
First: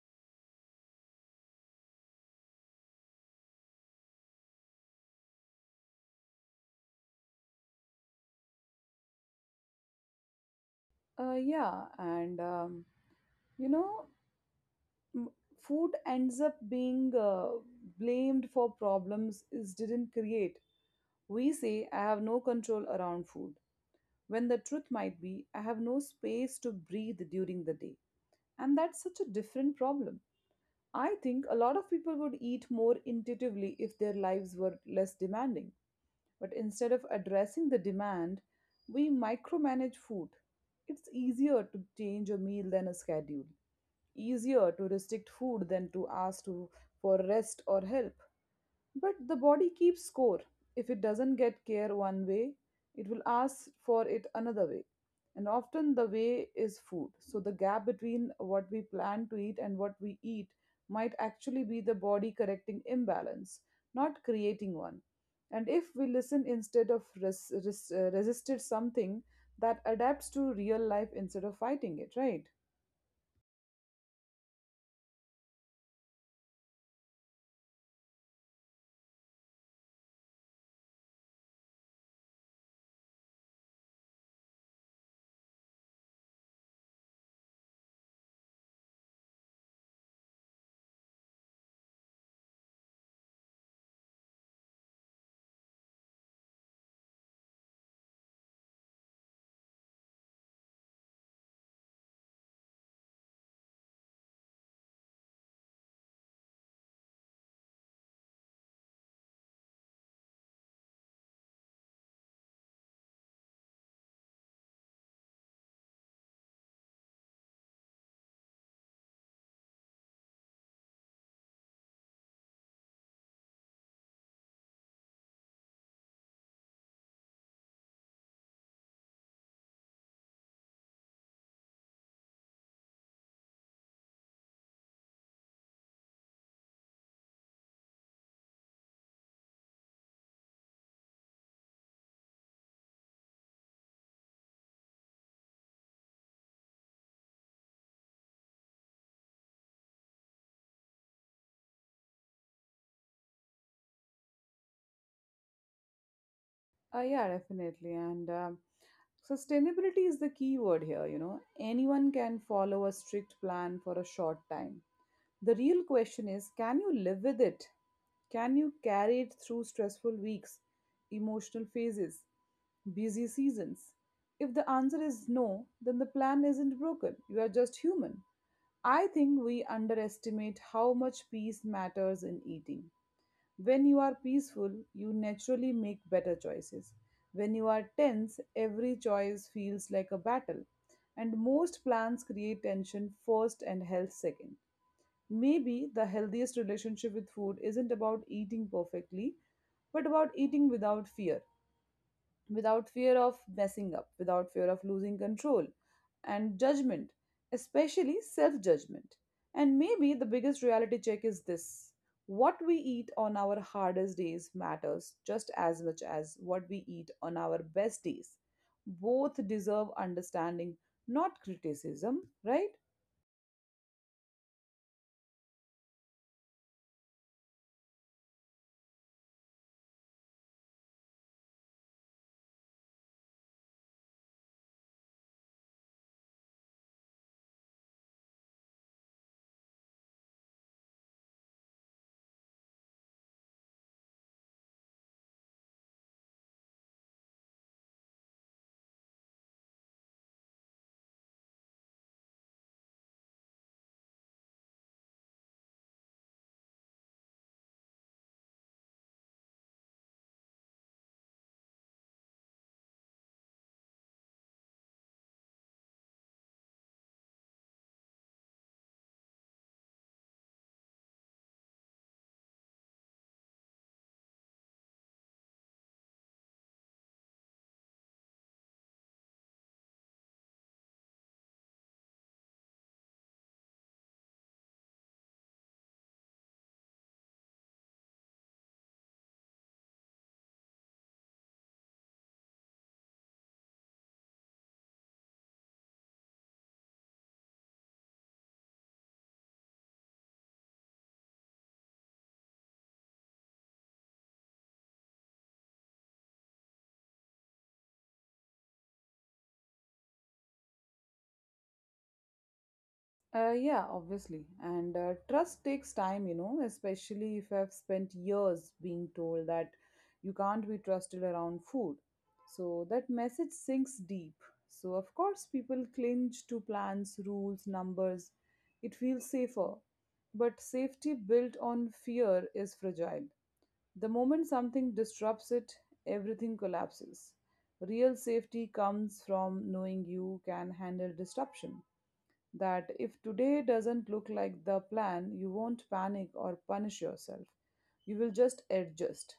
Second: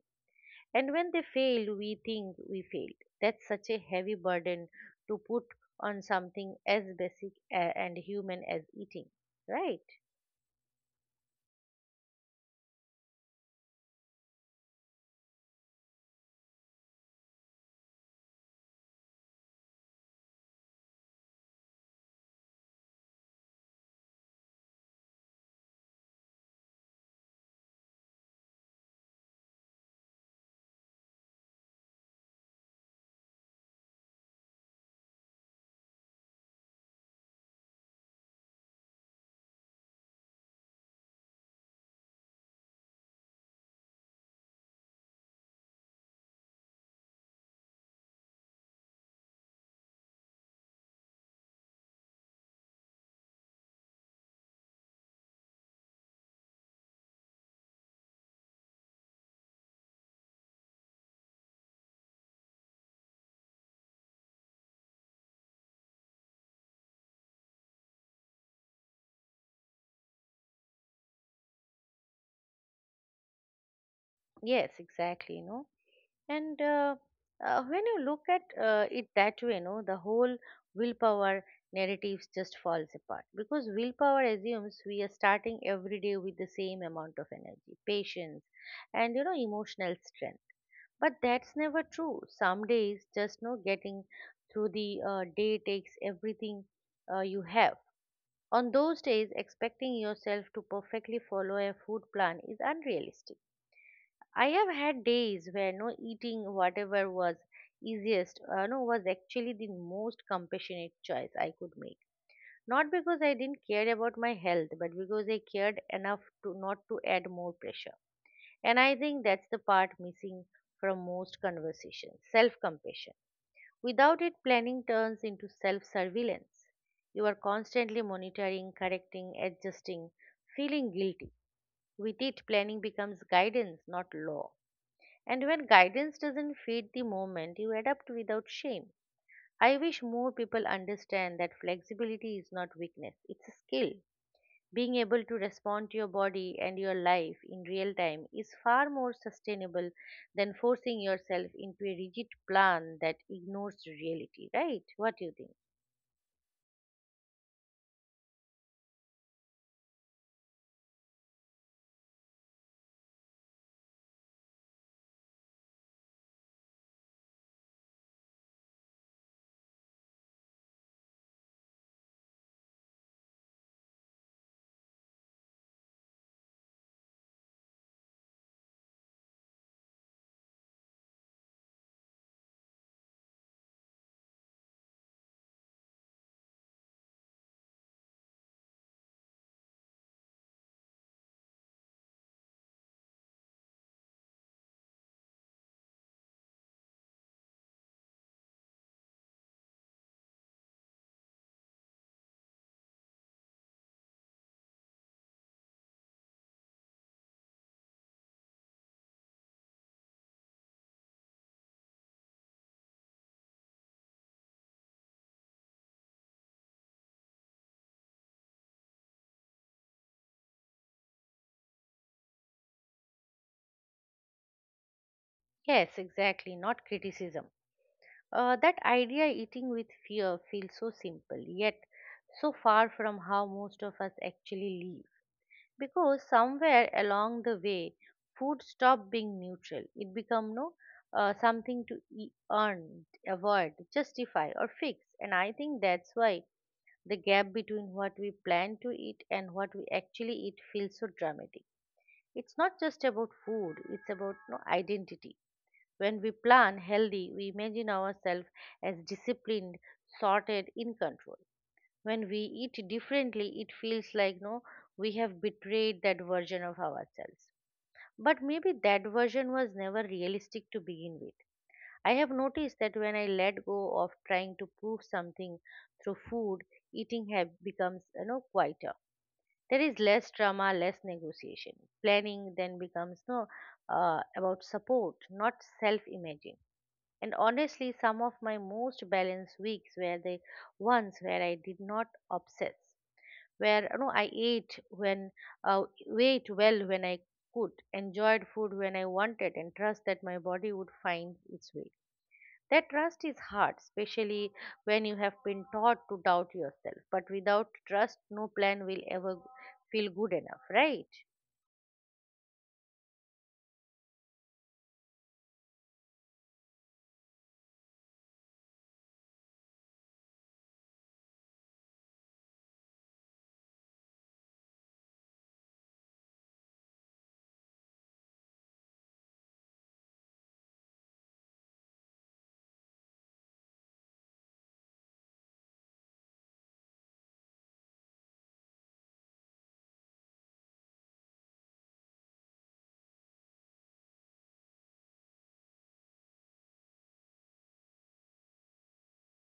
[SPEAKER 1] And when they fail, we think we failed. That's such a heavy burden to put on something as basic and human as eating, right?
[SPEAKER 2] Yeah and you know m- Food ends up being blamed for problems is didn't create. We say I have no control around food, when the truth might be I have no space to breathe during the day. And that's such a different problem. I think a lot of people would eat more intuitively if their lives were less demanding. But instead of addressing the demand, we micromanage food. It's easier to change a meal than a schedule, easier to restrict food than to ask to, for rest or help. But the body keeps score. If it doesn't get care one way, it will ask for it another way. And often the way is food. So the gap between what we plan to eat and what we eat might actually be the body correcting imbalance, not creating one. And if we listen instead of resisted something, that adapts to real life instead of fighting it, right?
[SPEAKER 1] Yes, exactly. You know, and when you look at it that way, you know, the whole willpower narratives just falls apart, because willpower assumes we are starting every day with the same amount of energy, patience, and, you know, emotional strength. But that's never true. Some days, just no getting through the day takes everything you have. On those days, expecting yourself to perfectly follow a food plan is unrealistic. I have had days where no eating whatever was easiest, no, was actually the most compassionate choice I could make. Not because I didn't care about my health, but because I cared enough to not to add more pressure. And I think that's the part missing from most conversations: self compassion. Without it, planning turns into self surveillance. You are constantly monitoring, correcting, adjusting, feeling guilty. With it, planning becomes guidance, not law. And when guidance doesn't fit the moment, you adapt without shame. I wish more people understand that flexibility is not weakness, it's a skill. Being able to respond to your body and your life in real time is far more sustainable than forcing yourself into a rigid plan that ignores reality, right? What do you think?
[SPEAKER 2] Yeah, definitely. And Sustainability is the key word here. You know, anyone can follow a strict plan for a short time. The real question is, can you live with it? Can you carry it through stressful weeks, emotional phases, busy seasons? If the answer is no, then the plan isn't broken. You are just human. I think we underestimate how much peace matters in eating. When you are peaceful, you naturally make better choices. When you are tense, every choice feels like a battle. And most plans create tension first and health second. Maybe the healthiest relationship with food isn't about eating perfectly, but about eating without fear, without fear of messing up, without fear of losing control and judgment, especially self judgment. And maybe the biggest reality check is this: what we eat on our hardest days matters just as much as what we eat on our best days. Both deserve understanding, not criticism, right?
[SPEAKER 1] Yes, exactly, not criticism. That idea, eating with fear, feels so simple, yet so far from how most of us actually, because somewhere along the way food stopped being neutral. It became no something to earn, avoid, justify, or fix. And I think that's why the gap between what we plan to eat and what we actually eat feels so dramatic. It's not just about food, it's about no identity. When we plan healthy, we imagine ourselves as disciplined, sorted, in control. When we eat differently, it feels like no we have betrayed that version of ourselves. But maybe that version was never realistic to begin with. I have noticed that when I let go of trying to prove something through food, eating have becomes, you know, quieter. There is less drama, less negotiation. Planning then becomes about support, not self imaging. And honestly, some of my most balanced weeks were the ones where I did not obsess, where, you know, I ate when uh, ate well when I could, enjoyed food when I wanted, and trust that my body would find its way. That trust is hard, especially when you have been taught to doubt yourself. But without trust, no plan will ever feel good enough, right?
[SPEAKER 2] Yeah, obviously. And Trust takes time, you know, especially if I've spent years being told that you can't be trusted around food. So that message sinks deep. So, of course, people cling to plans, rules, numbers. It feels safer. But safety built on fear is fragile. The moment something disrupts it, everything collapses. Real safety comes from knowing you can handle disruption, that if today doesn't look like the plan, you won't panic or punish yourself. You will just adjust.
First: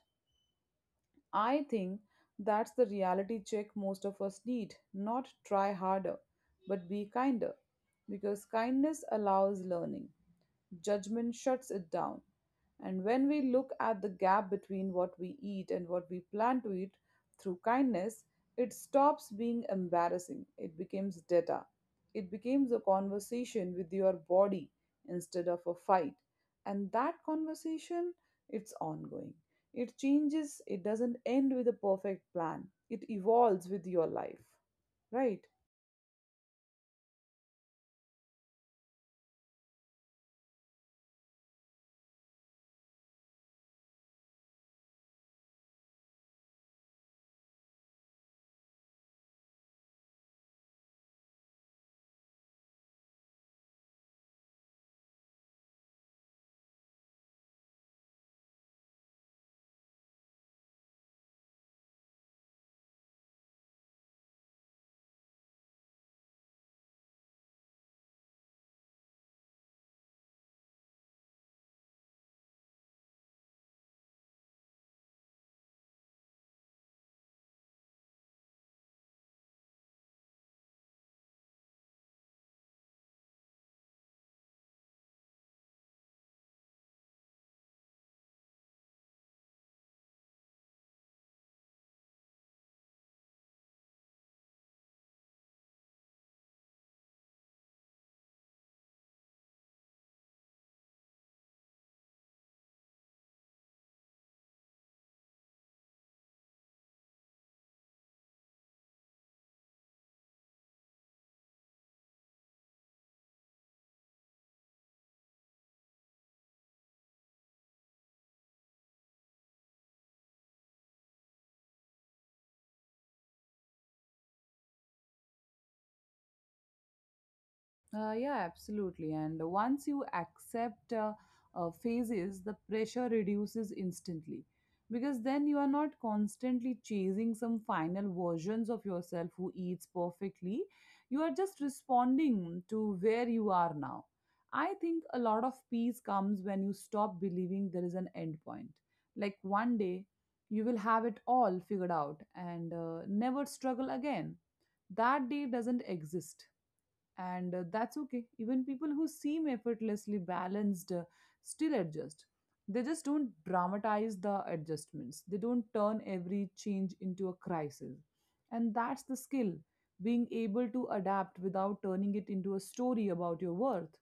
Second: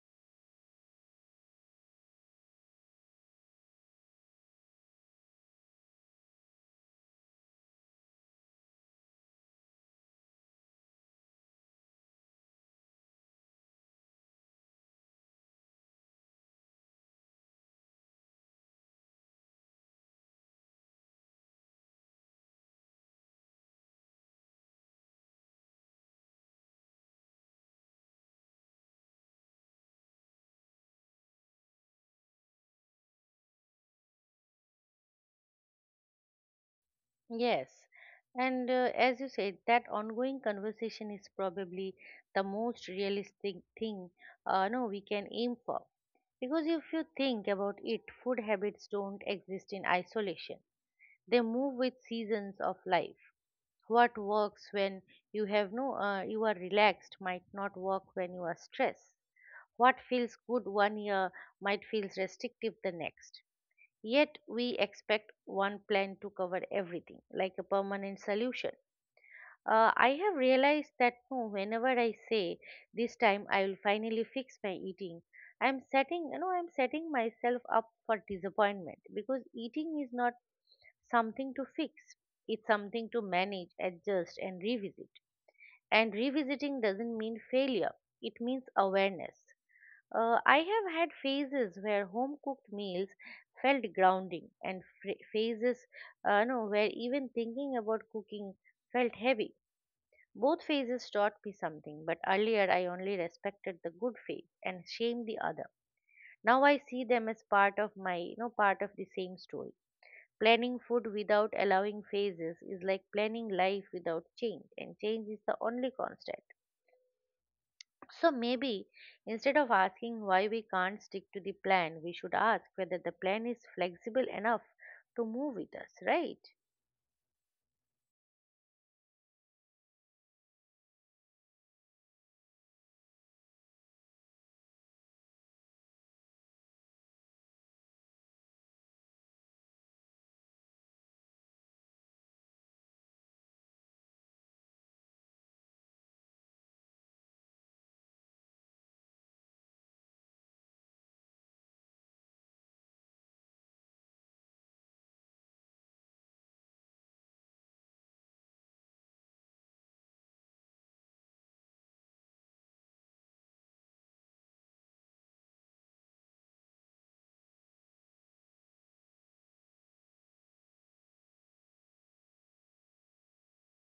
[SPEAKER 2] I think that's the reality check most of us need. Not try harder, but be kinder. Because kindness allows learning. Judgment shuts it down. And when we look at the gap between what we eat and what we plan to eat through kindness, it stops being embarrassing. It becomes data. It becomes a conversation with your body instead of a fight. And that conversation, it's ongoing. It changes, it doesn't end with a perfect plan. It evolves with your life. Right?
[SPEAKER 1] Yes, and as you said, that ongoing conversation is probably the most realistic thing no we can aim for. Because if you think about it, food habits don't exist in isolation. They move with seasons of life. What works when you have no you are relaxed might not work when you are stressed. What feels good one year might feel restrictive the next. Yet we expect one plan to cover everything, like a permanent solution. I have realized that no, whenever I say this time I will finally fix my eating, I'm setting myself up for disappointment, because eating is not something to fix. It's something to manage, adjust, and revisit. And revisiting doesn't mean failure. It means awareness. I have had phases where home cooked meals felt grounding, and phases no, where even thinking about cooking felt heavy. Both phases taught me something, but earlier I only respected the good phase and shamed the other. Now I see them as part of my, part of the same story. Planning food without allowing phases is like planning life without change, and change is the only constant. So maybe instead of asking why we can't stick to the plan, we should ask whether the plan is flexible enough to move with us, right?
[SPEAKER 2] Yeah, absolutely. And once you accept phases, the pressure reduces instantly, because then you are not constantly chasing some final versions of yourself who eats perfectly. You are just responding to where you are now. I think a lot of peace comes when you stop believing there is an end point. Like one day, you will have it all figured out and never struggle again. That day doesn't exist, and that's okay. Even people who seem effortlessly balanced still adjust. They just don't dramatize the adjustments, they don't turn every change into a crisis. And that's the skill, being able to adapt without turning it into a story about your worth.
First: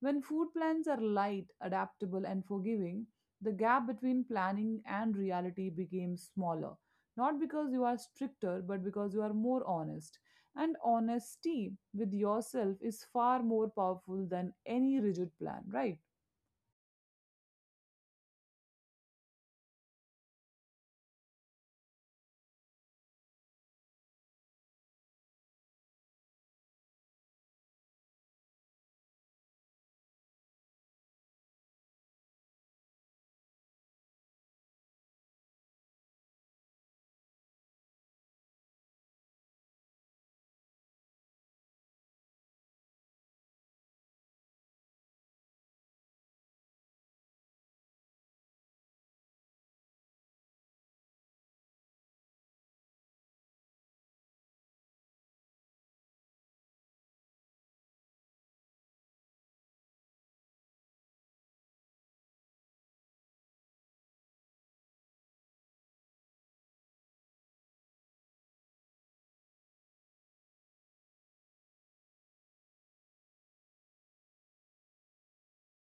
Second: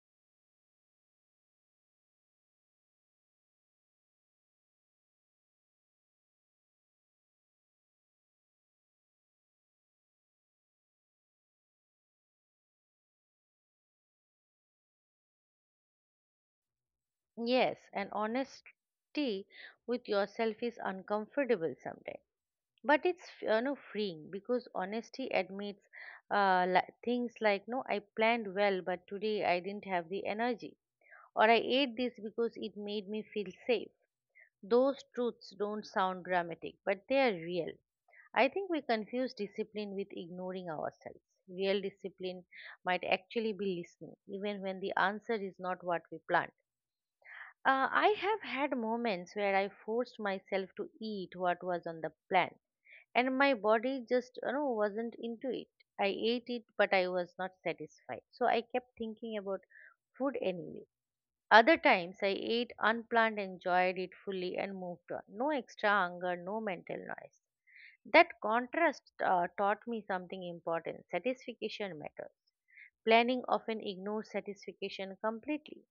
[SPEAKER 2] When food plans are light, adaptable, and forgiving, the gap between planning and reality becomes smaller. Not because you are stricter, but because you are more honest. And honesty with yourself is far more powerful than any rigid plan, right?
[SPEAKER 1] Yes, and honesty with yourself is uncomfortable sometimes. But it's freeing because honesty admits things like no, I planned well, but today I didn't have the energy, or I ate this because it made me feel safe. Those truths don't sound dramatic, but they are real. I think we confuse discipline with ignoring ourselves. Real discipline might actually be listening, even when the answer is not what we planned. I have had moments where I forced myself to eat what was on the plan, and my body just wasn't into it. I ate it, but I was not satisfied, so I kept thinking about food anyway. Other times I ate unplanned, enjoyed it fully, and moved on. No extra hunger, no mental noise. That contrast taught me something important: satisfaction matters. Planning often ignores satisfaction completely.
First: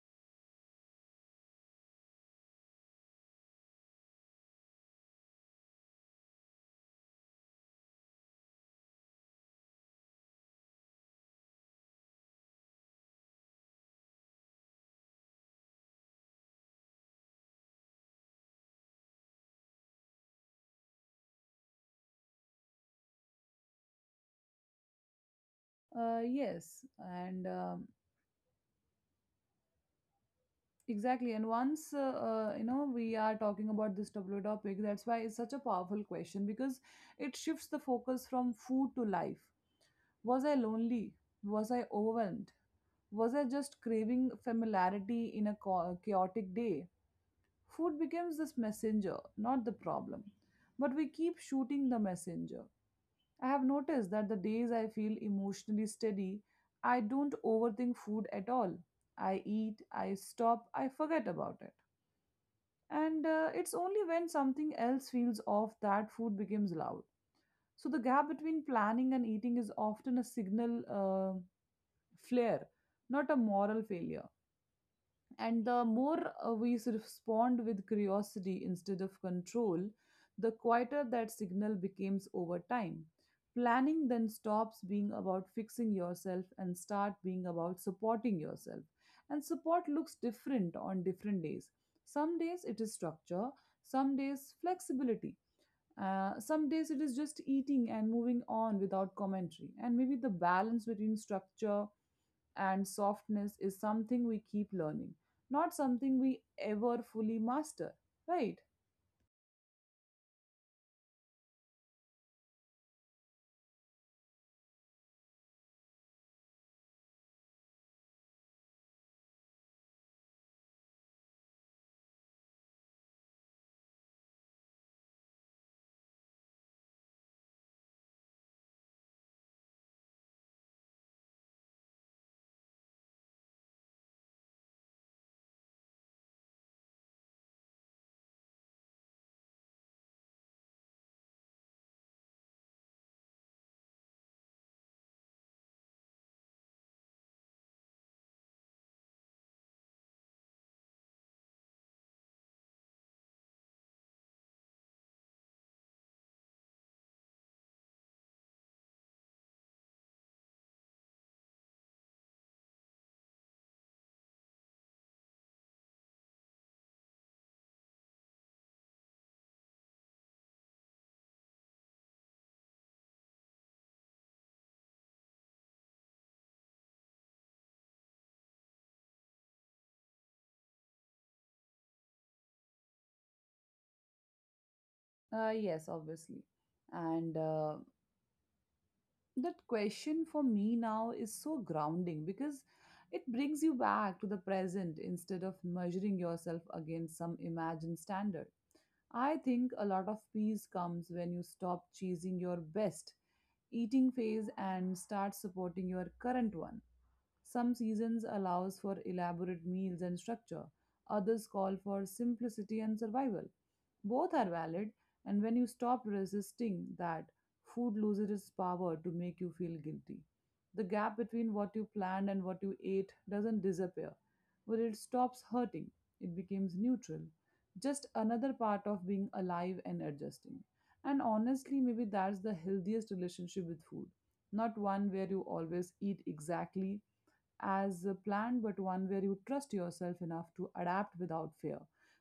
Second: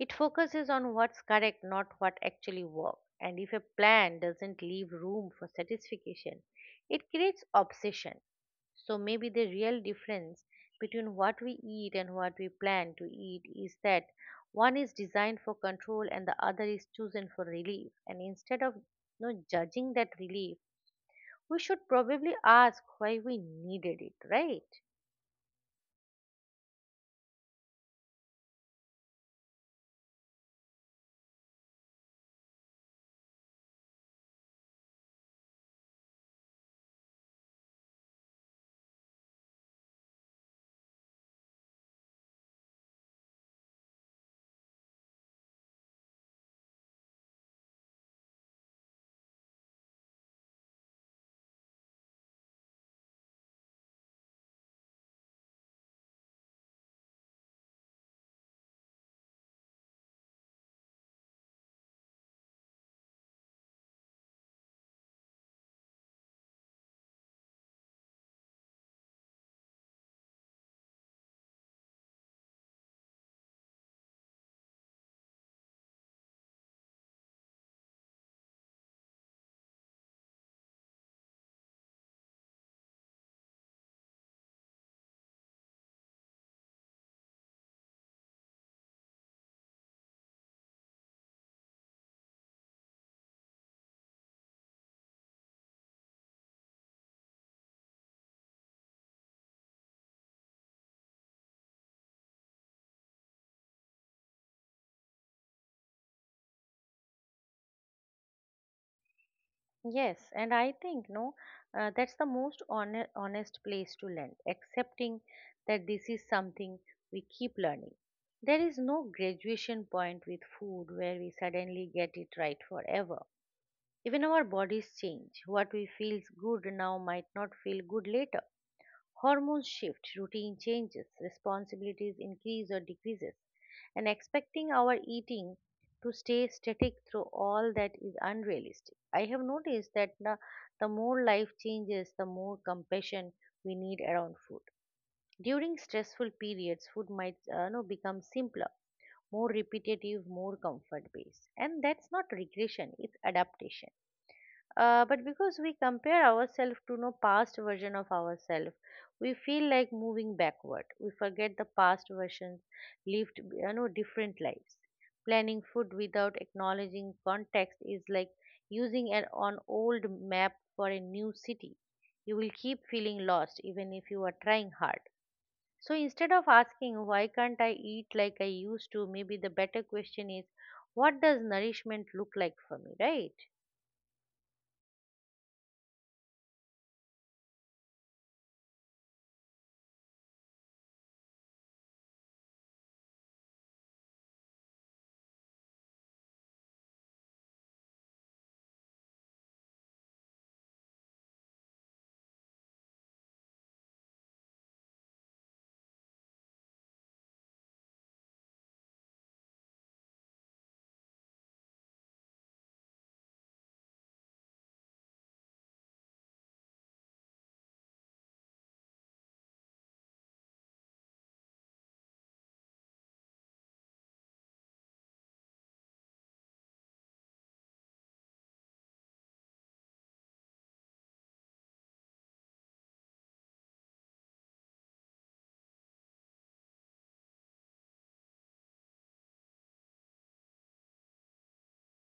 [SPEAKER 1] It focuses on what's correct, not what actually works. And if a plan doesn't leave room for satisfaction, it creates obsession. So maybe the real difference between what we eat and what we plan to eat is that one is designed for control and the other is chosen for relief. And instead of judging that relief, we should probably ask why we needed it, right?
[SPEAKER 2] Yes, and Exactly. And once, you know, we are talking about this W topic, that's why it's such a powerful question, because it shifts the focus from food to life. Was I lonely? Was I overwhelmed? Was I just craving familiarity in a chaotic day? Food becomes this messenger, not the problem. But we keep shooting the messenger. I have noticed that the days I feel emotionally steady, I don't overthink food at all. I eat, I stop, I forget about it. And It's only when something else feels off that food becomes loud. So the gap between planning and eating is often a signal flare, not a moral failure. And the more respond with curiosity instead of control, the quieter that signal becomes over time. Planning then stops being about fixing yourself and start being about supporting yourself. And support looks different on different days. Some days it is structure, some days flexibility, some days it is just eating and moving on without commentary. And maybe the balance between structure and softness is something we keep learning, not something we ever fully master, right?
[SPEAKER 1] Yes, and I think no, that's the most honest place to learn, accepting that this is something we keep learning. There is no graduation point with food where we suddenly get it right forever. Even our bodies change. What we feels good now might not feel good later. Hormones shift, routine changes, responsibilities increase or decreases, and expecting our eating to stay static through all that is unrealistic. I have noticed that the more life changes, the more compassion we need around food. During stressful periods, food might become simpler, more repetitive, more comfort based. And that's not regression, it's adaptation. But because we compare ourselves to no past version of ourselves, we feel like moving backward. We forget the past versions lived, different lives. Planning food without acknowledging context is like using an on old map for a new city. You will keep feeling lost even if you are trying hard. So instead of asking why can't I eat like I used to, maybe the better question is, what does nourishment look like for me, right?
[SPEAKER 2] Yes, obviously. And That question for me now is so grounding, because it brings you back to the present instead of measuring yourself against some imagined standard. I think a lot of peace comes when you stop chasing your best eating phase and start supporting your current one. Some seasons allows for elaborate meals and structure. Others call for simplicity and survival. Both are valid, and when you stop resisting that, food loses its power to make you feel guilty. The gap between what you planned and what you ate doesn't disappear, but it stops hurting. It becomes neutral. Just another part of being alive and adjusting. And honestly, maybe that's the healthiest relationship with food. Not one where you always eat exactly as planned, but one where you trust yourself enough to adapt without fear.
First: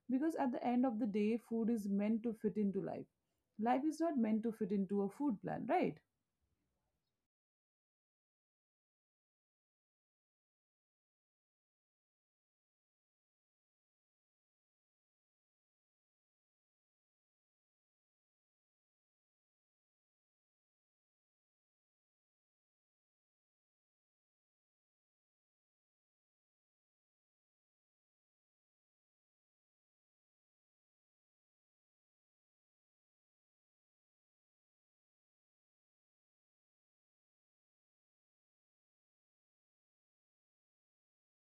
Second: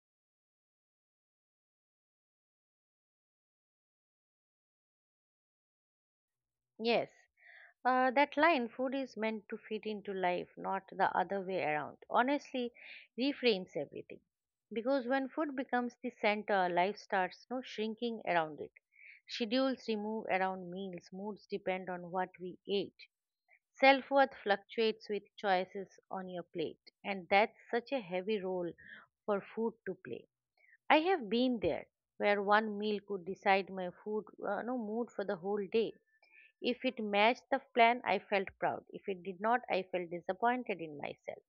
[SPEAKER 2] Because at the end of the day, food is meant to fit into life. Life is not meant to fit into a food plan, right?
[SPEAKER 1] Yes. That line, food is meant to fit into life, not the other way around, honestly reframes everything. Because when food becomes the center, life starts no shrinking around it. Schedules remove around meals, moods depend on what we ate. Self worth fluctuates with choices on your plate, and that's such a heavy role for food to play. I have been there where one meal could decide my food no mood for the whole day. If it matched the plan, I felt proud. If it did not, I felt disappointed in myself.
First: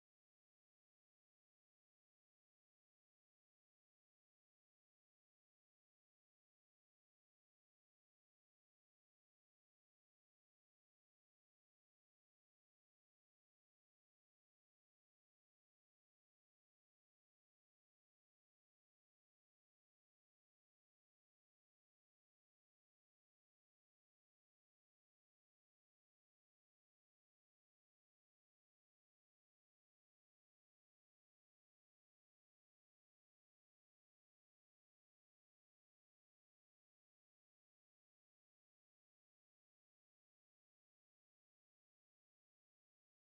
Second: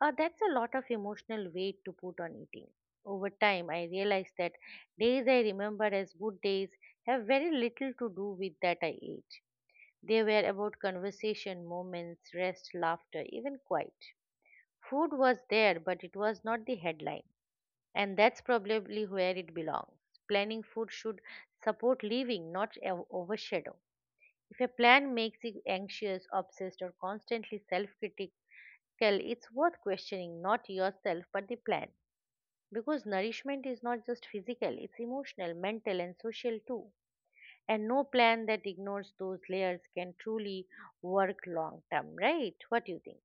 [SPEAKER 1] That's a lot of emotional weight to put on eating. Over time, I realized that days I remember as good days have very little to do with that I ate. They were about conversation, moments, rest, laughter, even quiet. Food was there, but it was not the headline. And that's probably where it belongs. Planning food should support living, not overshadow. If a plan makes you anxious, obsessed, or constantly self critical, it's worth questioning not yourself but the plan. Because nourishment is not just physical, it's emotional, mental, and social too. And no plan that ignores those layers can truly work long term, right? What do you think?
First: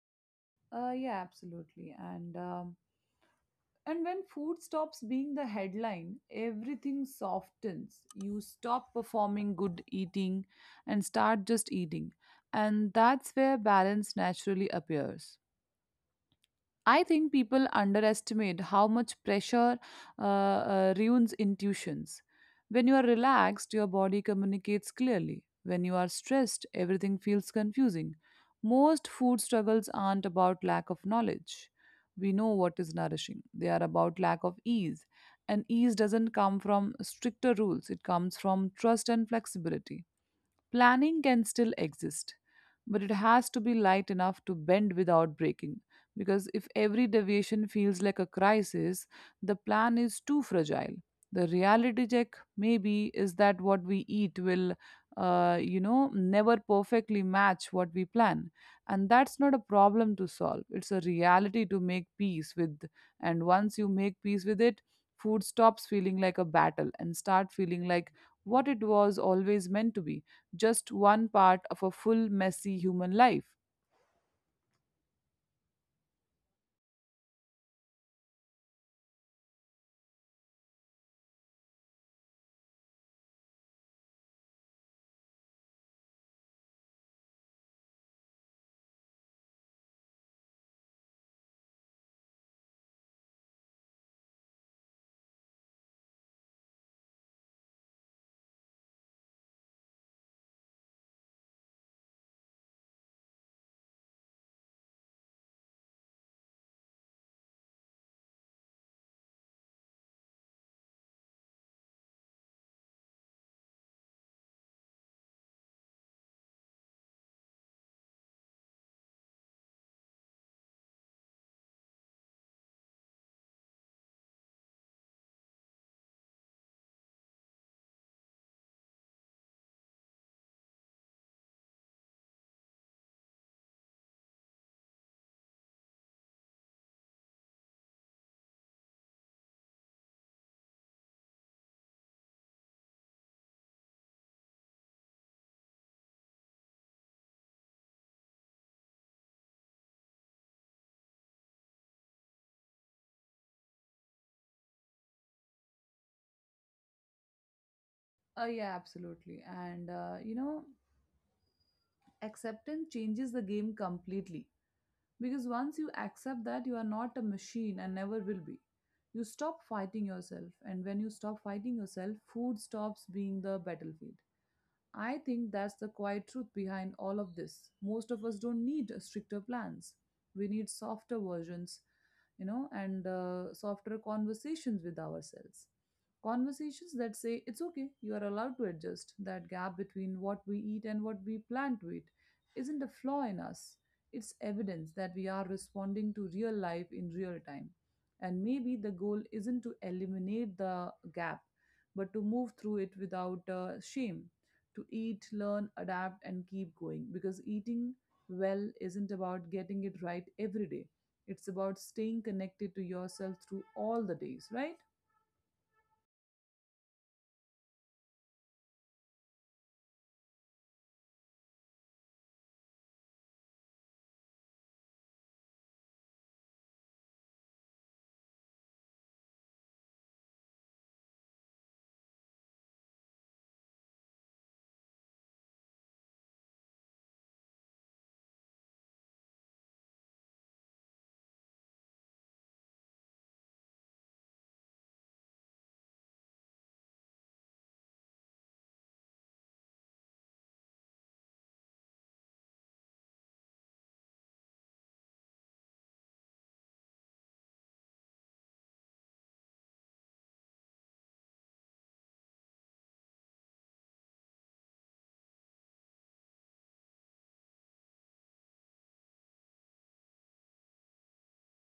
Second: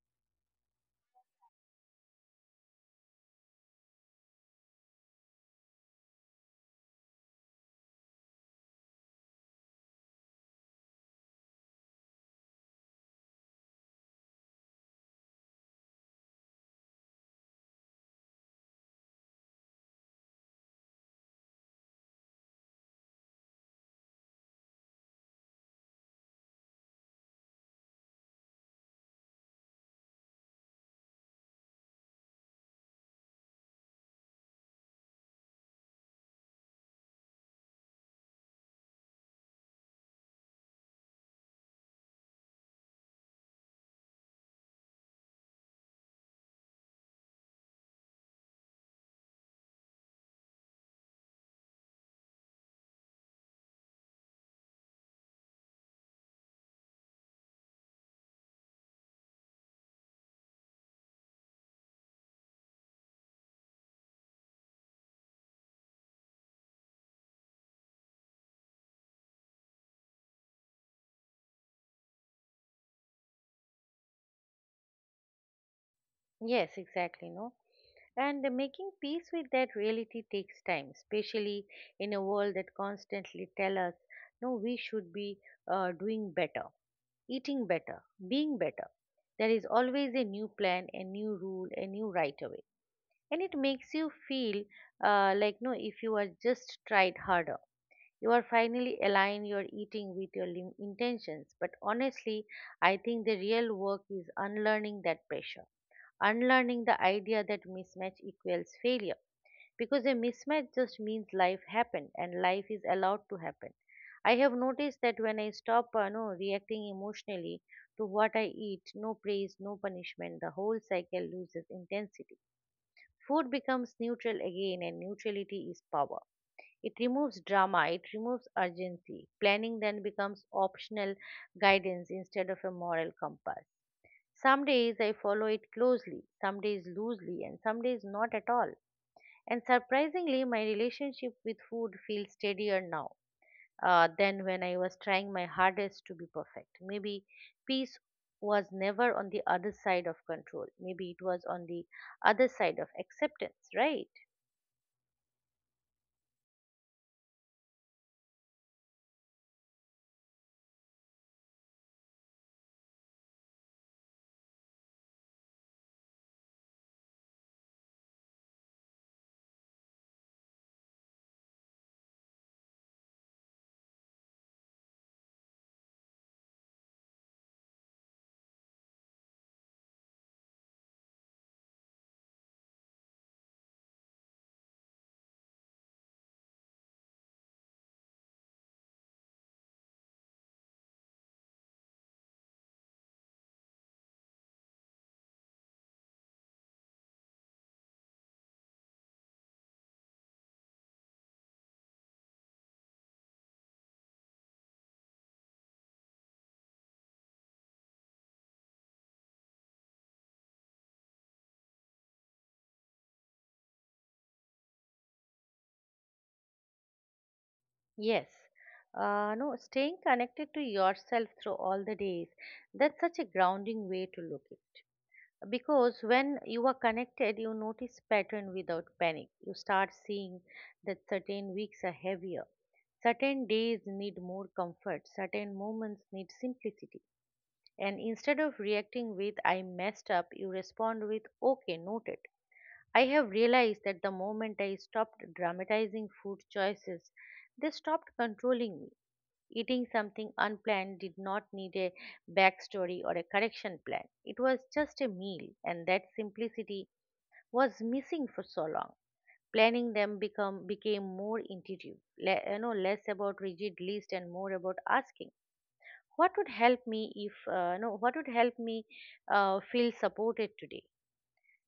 [SPEAKER 2] Yeah, absolutely. And when food stops being the headline, everything softens. You stop performing good eating and start just eating. And that's where balance naturally appears. I think people underestimate how much pressure ruins intuitions. When you are relaxed, your body communicates clearly. When you are stressed, everything feels confusing. Most food struggles aren't about lack of knowledge. We know what is nourishing, they are about lack of ease. And ease doesn't come from stricter rules, it comes from trust and flexibility. Planning can still exist, but it has to be light enough to bend without breaking. Because if every deviation feels like a crisis, the plan is too fragile. The reality check, maybe, is that what we eat will, never perfectly match what we plan. And that's not a problem to solve, it's a reality to make peace with. And once you make peace with it, food stops feeling like a battle and start feeling like what it was always meant to be just one part of a full, messy human life.
[SPEAKER 1] Yes, exactly, no? And making peace with that reality takes time, especially in a world that constantly tell us, no, we should be doing better, eating better, being better. There is always a new plan, a new rule, a new right away. And it makes you feel like, no, if you are just tried harder, you are finally align your eating with your intentions. But honestly, I think the real work is unlearning that pressure, unlearning the idea that mismatch equals failure, because a mismatch just means life happened and life is allowed to happen. I have noticed that when I stop no, reacting emotionally to what I eat, no praise, no punishment, the whole cycle loses intensity. Food becomes neutral again and neutrality is power. It removes drama, it removes urgency. Planning then becomes optional guidance instead of a moral compass. Some days I follow it closely, some days loosely, and some days not at all. And surprisingly, my relationship with food feels steadier now than when I was trying my hardest to be perfect. Maybe peace was never on the other side of control. Maybe it was on the other side of acceptance, right?
[SPEAKER 2] Yeah, absolutely. And acceptance changes the game completely. Because once you accept that you are not a machine and never will be, you stop fighting yourself. And when you stop fighting yourself, food stops being the battlefield. I think that's the quiet truth behind all of this. Most of us don't need stricter plans. We need softer versions, and softer conversations with ourselves. Conversations that say, it's okay, you are allowed to adjust. That gap between what we eat and what we plan to eat isn't a flaw in us. It's evidence that we are responding to real life in real time. And maybe the goal isn't to eliminate the gap, but to move through it without shame to eat, learn, adapt, and keep going. Because eating well isn't about getting it right every day, it's about staying connected to yourself through all the days, right?
[SPEAKER 1] Yes. No, Staying connected to yourself through all the days. That's such a grounding way to look it. Because when you are connected you notice pattern without panic. You start seeing that certain weeks are heavier, certain days need more comfort, certain moments need simplicity. And instead of reacting with I messed up, you respond with okay, noted. I have realized that the moment I stopped dramatizing food choices, they stopped controlling me. Eating something unplanned did not need a backstory or a correction plan. It was just a meal, and that simplicity was missing for so long. Planning them become became more intuitive, less about rigid list and more about asking, what would help me if you know, what would help me feel supported today?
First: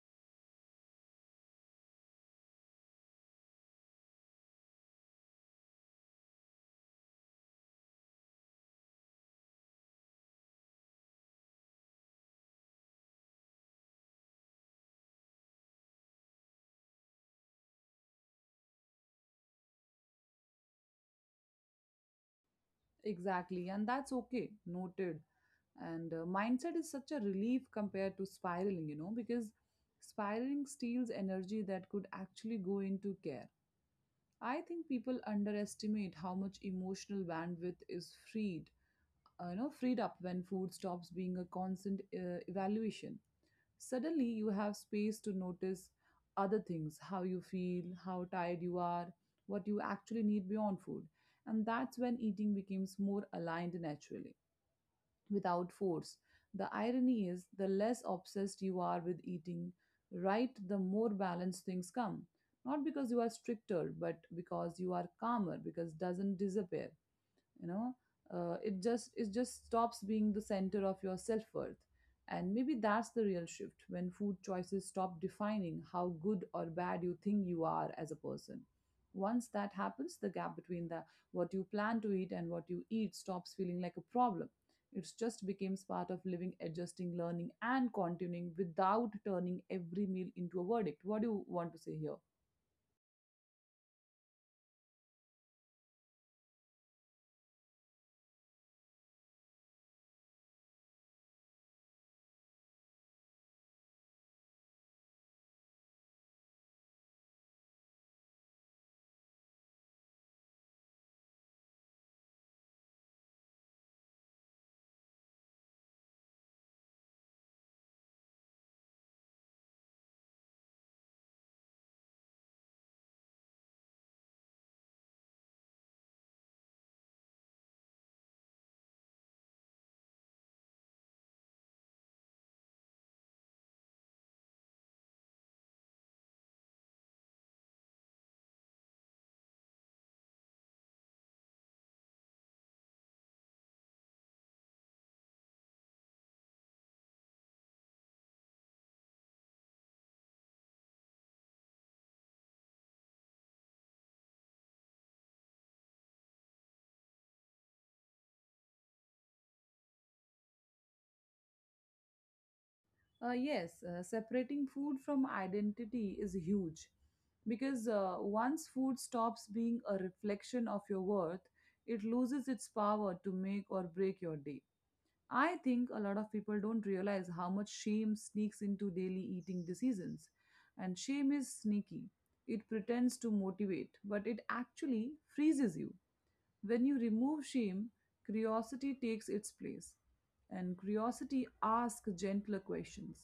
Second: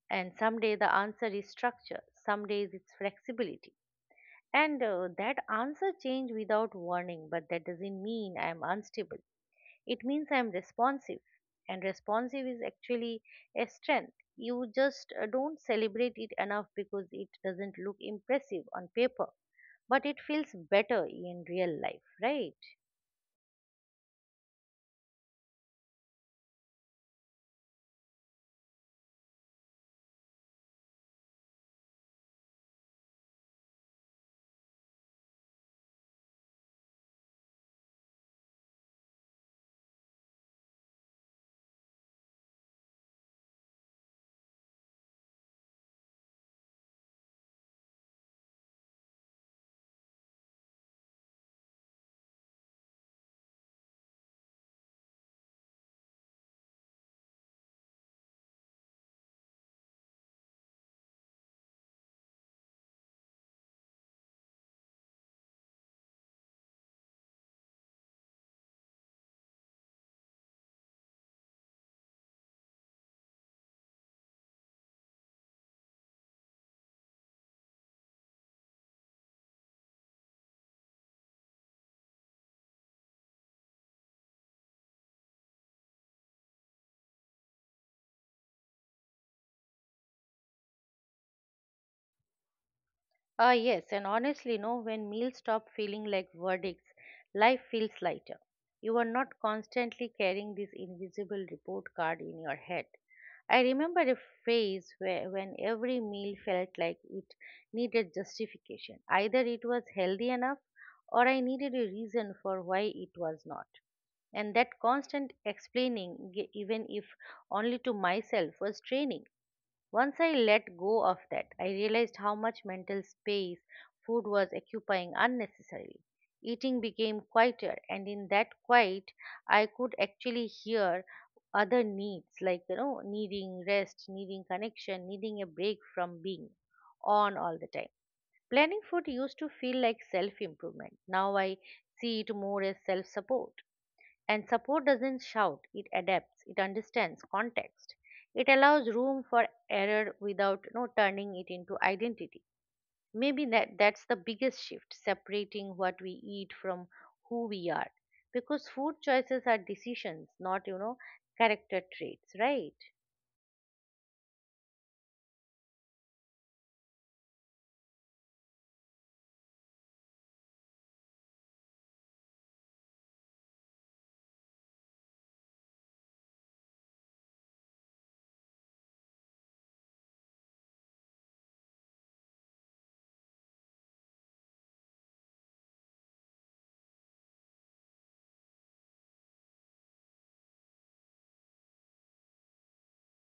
[SPEAKER 1] And someday the answer is structure. Some days it's flexibility and that answer change without warning, but that doesn't mean I am unstable, it means I'm responsive. And responsive is actually a strength. You just don't celebrate it enough because it doesn't look impressive on paper, but it feels better in real life, right?
[SPEAKER 2] Exactly, and that's okay, noted. And mindset is such a relief compared to spiraling, you know, because spiraling steals energy that could actually go into care. I think people underestimate how much emotional bandwidth is freed freed up when food stops being a constant evaluation. Suddenly you have space to notice other things, how you feel, how tired you are, what you actually need beyond food. And that's when eating becomes more aligned naturally, without force. The irony is, the less obsessed you are with eating, right, the more balanced things come. Not because you are stricter, but because you are calmer, because doesn't disappear, you know, it just stops being the center of your self-worth. And maybe that's the real shift, when food choices stop defining how good or bad you think you are as a person. Once that happens, the gap between the what you plan to eat and what you eat stops feeling like a problem. It just becomes part of living, adjusting, learning, and continuing without turning every meal into a verdict. What do you want to say here?
[SPEAKER 1] Ah, yes, and honestly, no, when meals stop feeling like verdicts, life feels lighter. You are not constantly carrying this invisible report card in your head. I remember a phase where when every meal felt like it needed justification. Either it was healthy enough or I needed a reason for why it was not. And that constant explaining, even if only to myself, was draining. Once I let go of that, I realized how much mental space food was occupying unnecessarily. Eating became quieter, and in that quiet, I could actually hear other needs like, needing rest, needing connection, needing a break from being on all the time. Planning food used to feel like self improvement. Now I see it more as self support. And support doesn't shout, it adapts, it understands context. It allows room for error without no turning it into identity. Maybe that's the biggest shift, separating what we eat from who we are. Because food choices are decisions, not, character traits, right?
[SPEAKER 2] Yes, separating food from identity is huge, because once food stops being a reflection of your worth, it loses its power to make or break your day. I think a lot of people don't realize how much shame sneaks into daily eating decisions. And shame is sneaky, it pretends to motivate, but it actually freezes you. When you remove shame, curiosity takes its place. And curiosity asks gentler questions.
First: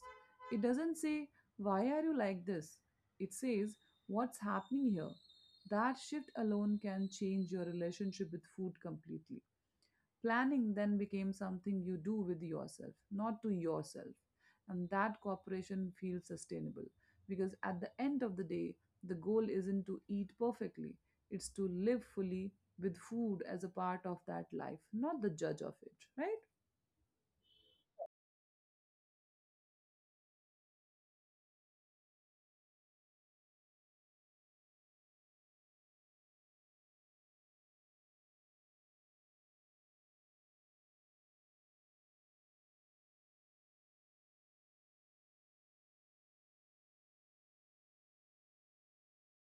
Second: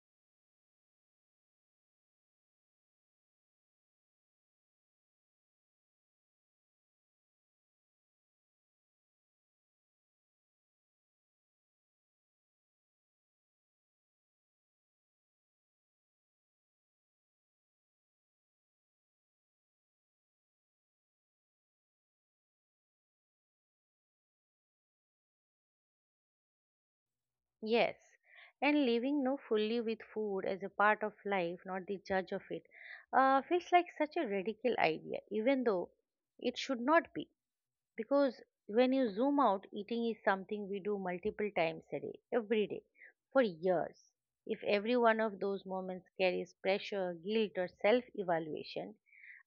[SPEAKER 2] It doesn't say, why are you like this? It says, what's happening here? That shift alone can change your relationship with food completely. Planning then became something you do with yourself, not to yourself. And that cooperation feels sustainable, because at the end of the day, the goal isn't to eat perfectly, it's to live fully with food as a part of that life, not the judge of it, right?
[SPEAKER 1] Yes. And living no fully with food as a part of life, not the judge of it, feels like such a radical idea, even though it should not be. Because when you zoom out, eating is something we do multiple times a day, every day, for years. If every one of those moments carries pressure, guilt, or self evaluation,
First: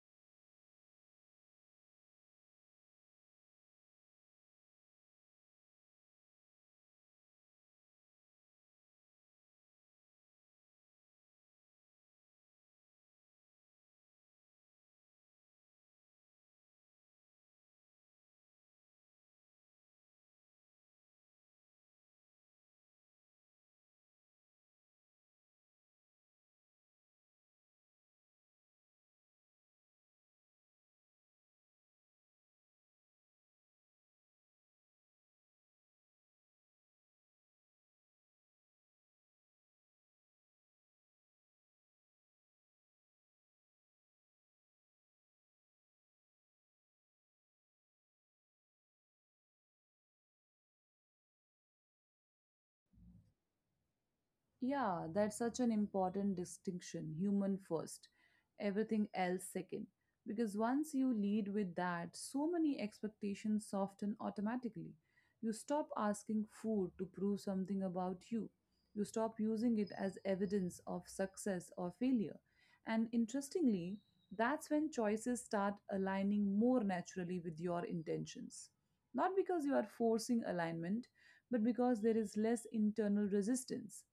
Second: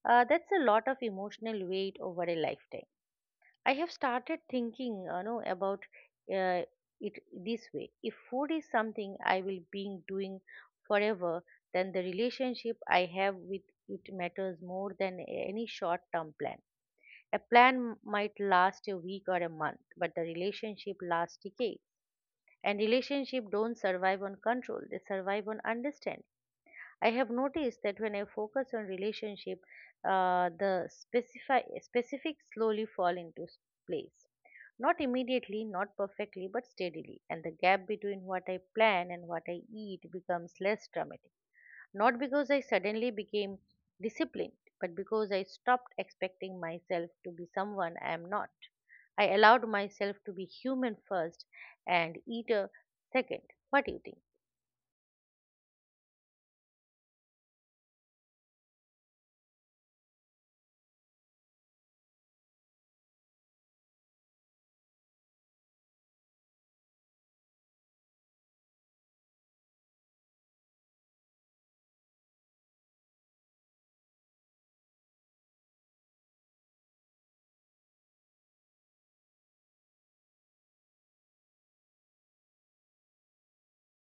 [SPEAKER 1] that's a lot of emotional weight over a lifetime. I have started thinking, about uh, it this way. If food is something I will be doing forever, then the relationship I have with it matters more than any short-term plan. A plan might last a week or a month, but the relationship lasts decades. And relationships don't survive on control, they survive on understanding. I have noticed that when I focus on relationship, specifics slowly fall into place. Not immediately, not perfectly, but steadily. And the gap between what I plan and what I eat becomes less dramatic. Not because I suddenly became disciplined, but because I stopped expecting myself to be someone I am not. I allowed myself to be human first and eater second. What do you think?
[SPEAKER 2] Yeah, that's such an important distinction, human first, everything else second. Because once you lead with that, so many expectations soften automatically. You stop asking food to prove something about you, you stop using it as evidence of success or failure. And interestingly, that's when choices start aligning more naturally with your intentions. Not because you are forcing alignment, but because there is less internal resistance.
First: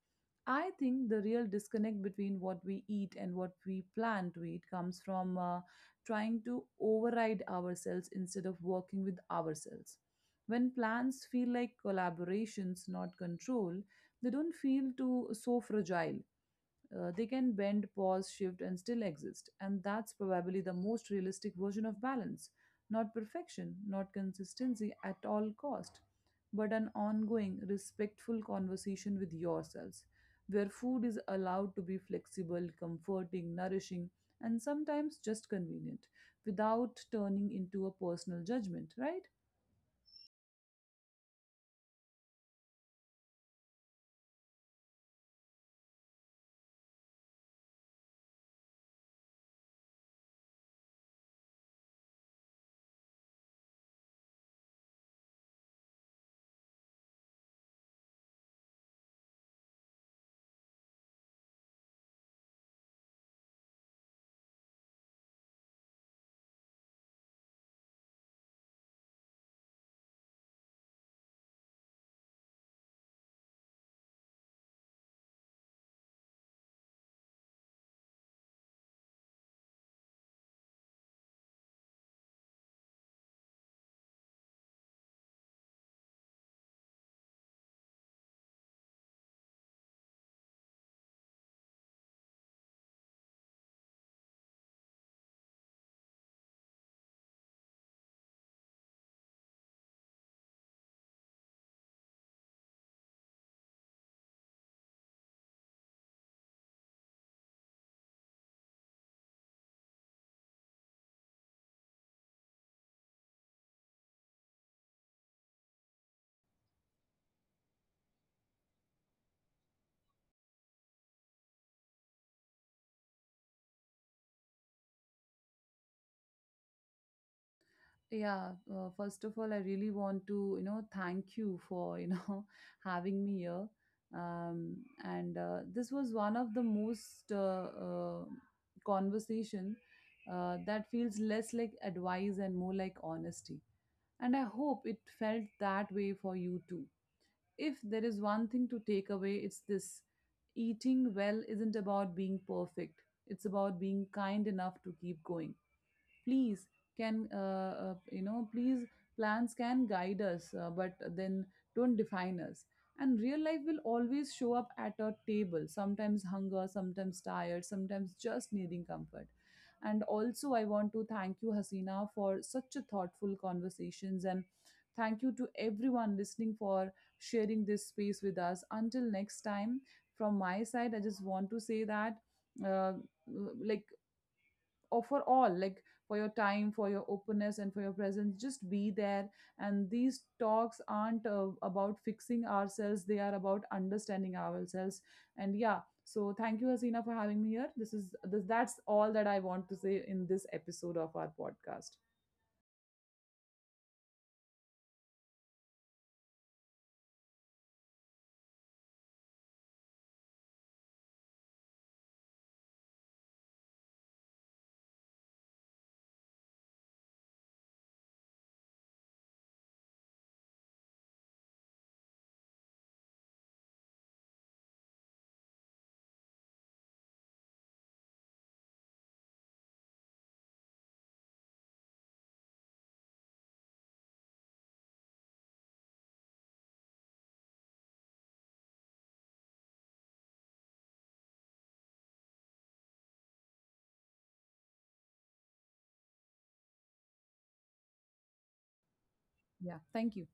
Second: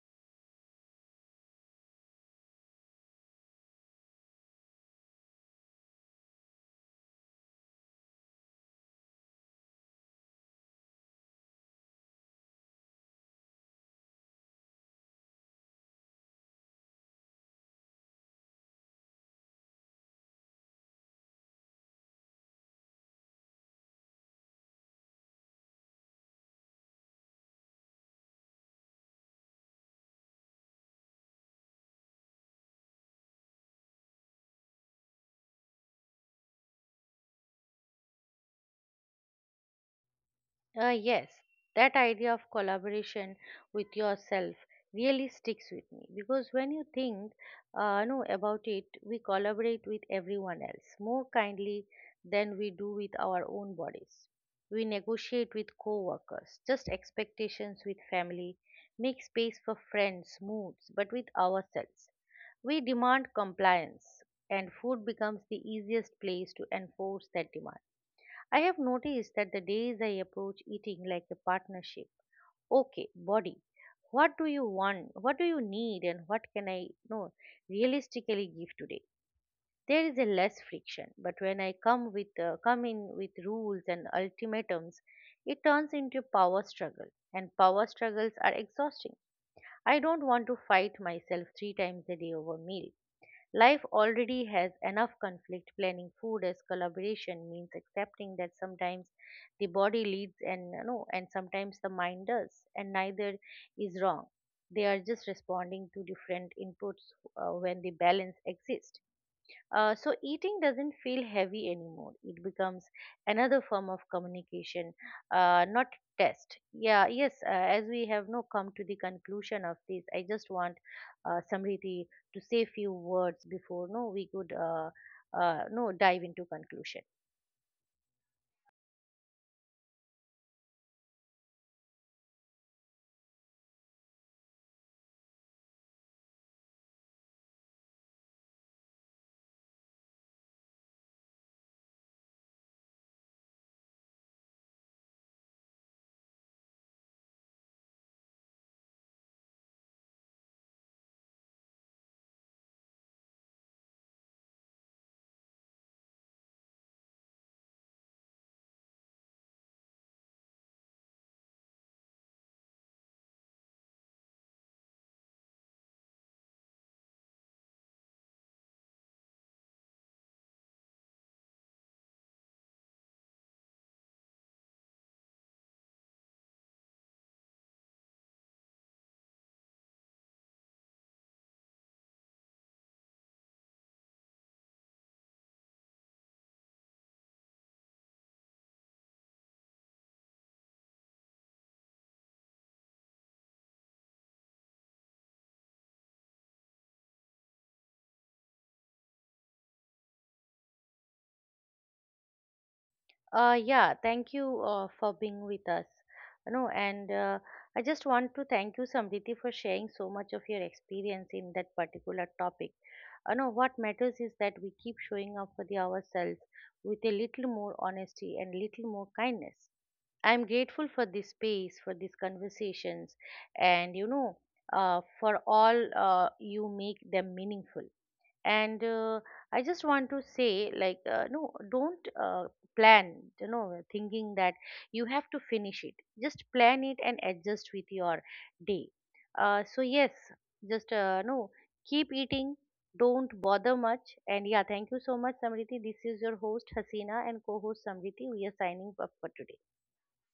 [SPEAKER 2] I think the real disconnect between what we eat and what we plan to eat comes from trying to override ourselves instead of working with ourselves. When plans feel like collaborations, not control, they don't feel too so fragile. They can bend, pause, shift, and still exist. And that's probably the most realistic version of balance. Not perfection, not consistency at all cost, but an ongoing, respectful conversation with yourselves, where food is allowed to be flexible, comforting, nourishing, and sometimes just convenient, without turning into a personal judgment, right?
[SPEAKER 1] Yes, that idea of collaboration with yourself really sticks with me because when you think no, about it, we collaborate with everyone else more kindly than we do with our own bodies. We negotiate with co workers, just expectations with family, make space for friends, moods, but with ourselves. We demand compliance, and food becomes the easiest place to enforce that demand. I have noticed that the days I approach eating like a partnership. Okay, body. What do you want? What do you need? And what can I no realistically give today? There is a less friction. But when I come with come in with rules and ultimatums, it turns into power struggle. And power struggles are exhausting. I don't want to fight myself three times a day over meal. Life already has enough conflict. Planning food as collaboration means accepting that sometimes the body leads and sometimes the mind does, and neither is wrong. They are just responding to different inputs when the balance exists. So eating doesn't feel heavy anymore. It becomes another form of communication, not test. Yeah, yes. As we have now come to the conclusion of this, I just want Samriti to say few words before no we could no dive into conclusion.
[SPEAKER 2] Yeah, first of all, I really want to, you know, thank you for, you know, having me here. Um, and This was one of the most conversation that feels less like advice and more like honesty. And I hope it felt that way for you too. If there is one thing to take away, it's this: eating well isn't about being perfect. It's about being kind enough to keep going. Please, can you know, please, plans can guide us, but then don't define us. And real life will always show up at a table, sometimes hunger, sometimes tired, sometimes just needing comfort. And also, I want to thank you, Hasina, for such a thoughtful conversations. And thank you to everyone listening for sharing this space with us. Until next time, from my side, I just want to say that, uh, like or for all, like, for your time, for your openness and for your presence, just be there. And these talks aren't about fixing ourselves, they are about understanding ourselves. And yeah, so thank you, Hasina, for having me here. That's all that I want to say in this episode of our podcast.
[SPEAKER 1] Yeah, thank you for being with us. You know, and I just want to thank you, Samriti, for sharing so much of your experience in that particular topic. You know, what matters is that we keep showing up for the ourselves with a little more honesty and little more kindness. I am grateful for this space, for these conversations, and for all you make them meaningful and I just want to say like don't plan thinking that you have to finish it. Just plan it and adjust with your day. So yes, just keep eating, don't bother much. And yeah, thank you so much Samriti. This is your host Hasina and co-host Samriti. We are signing up for today.
[SPEAKER 2] Yeah, thank you.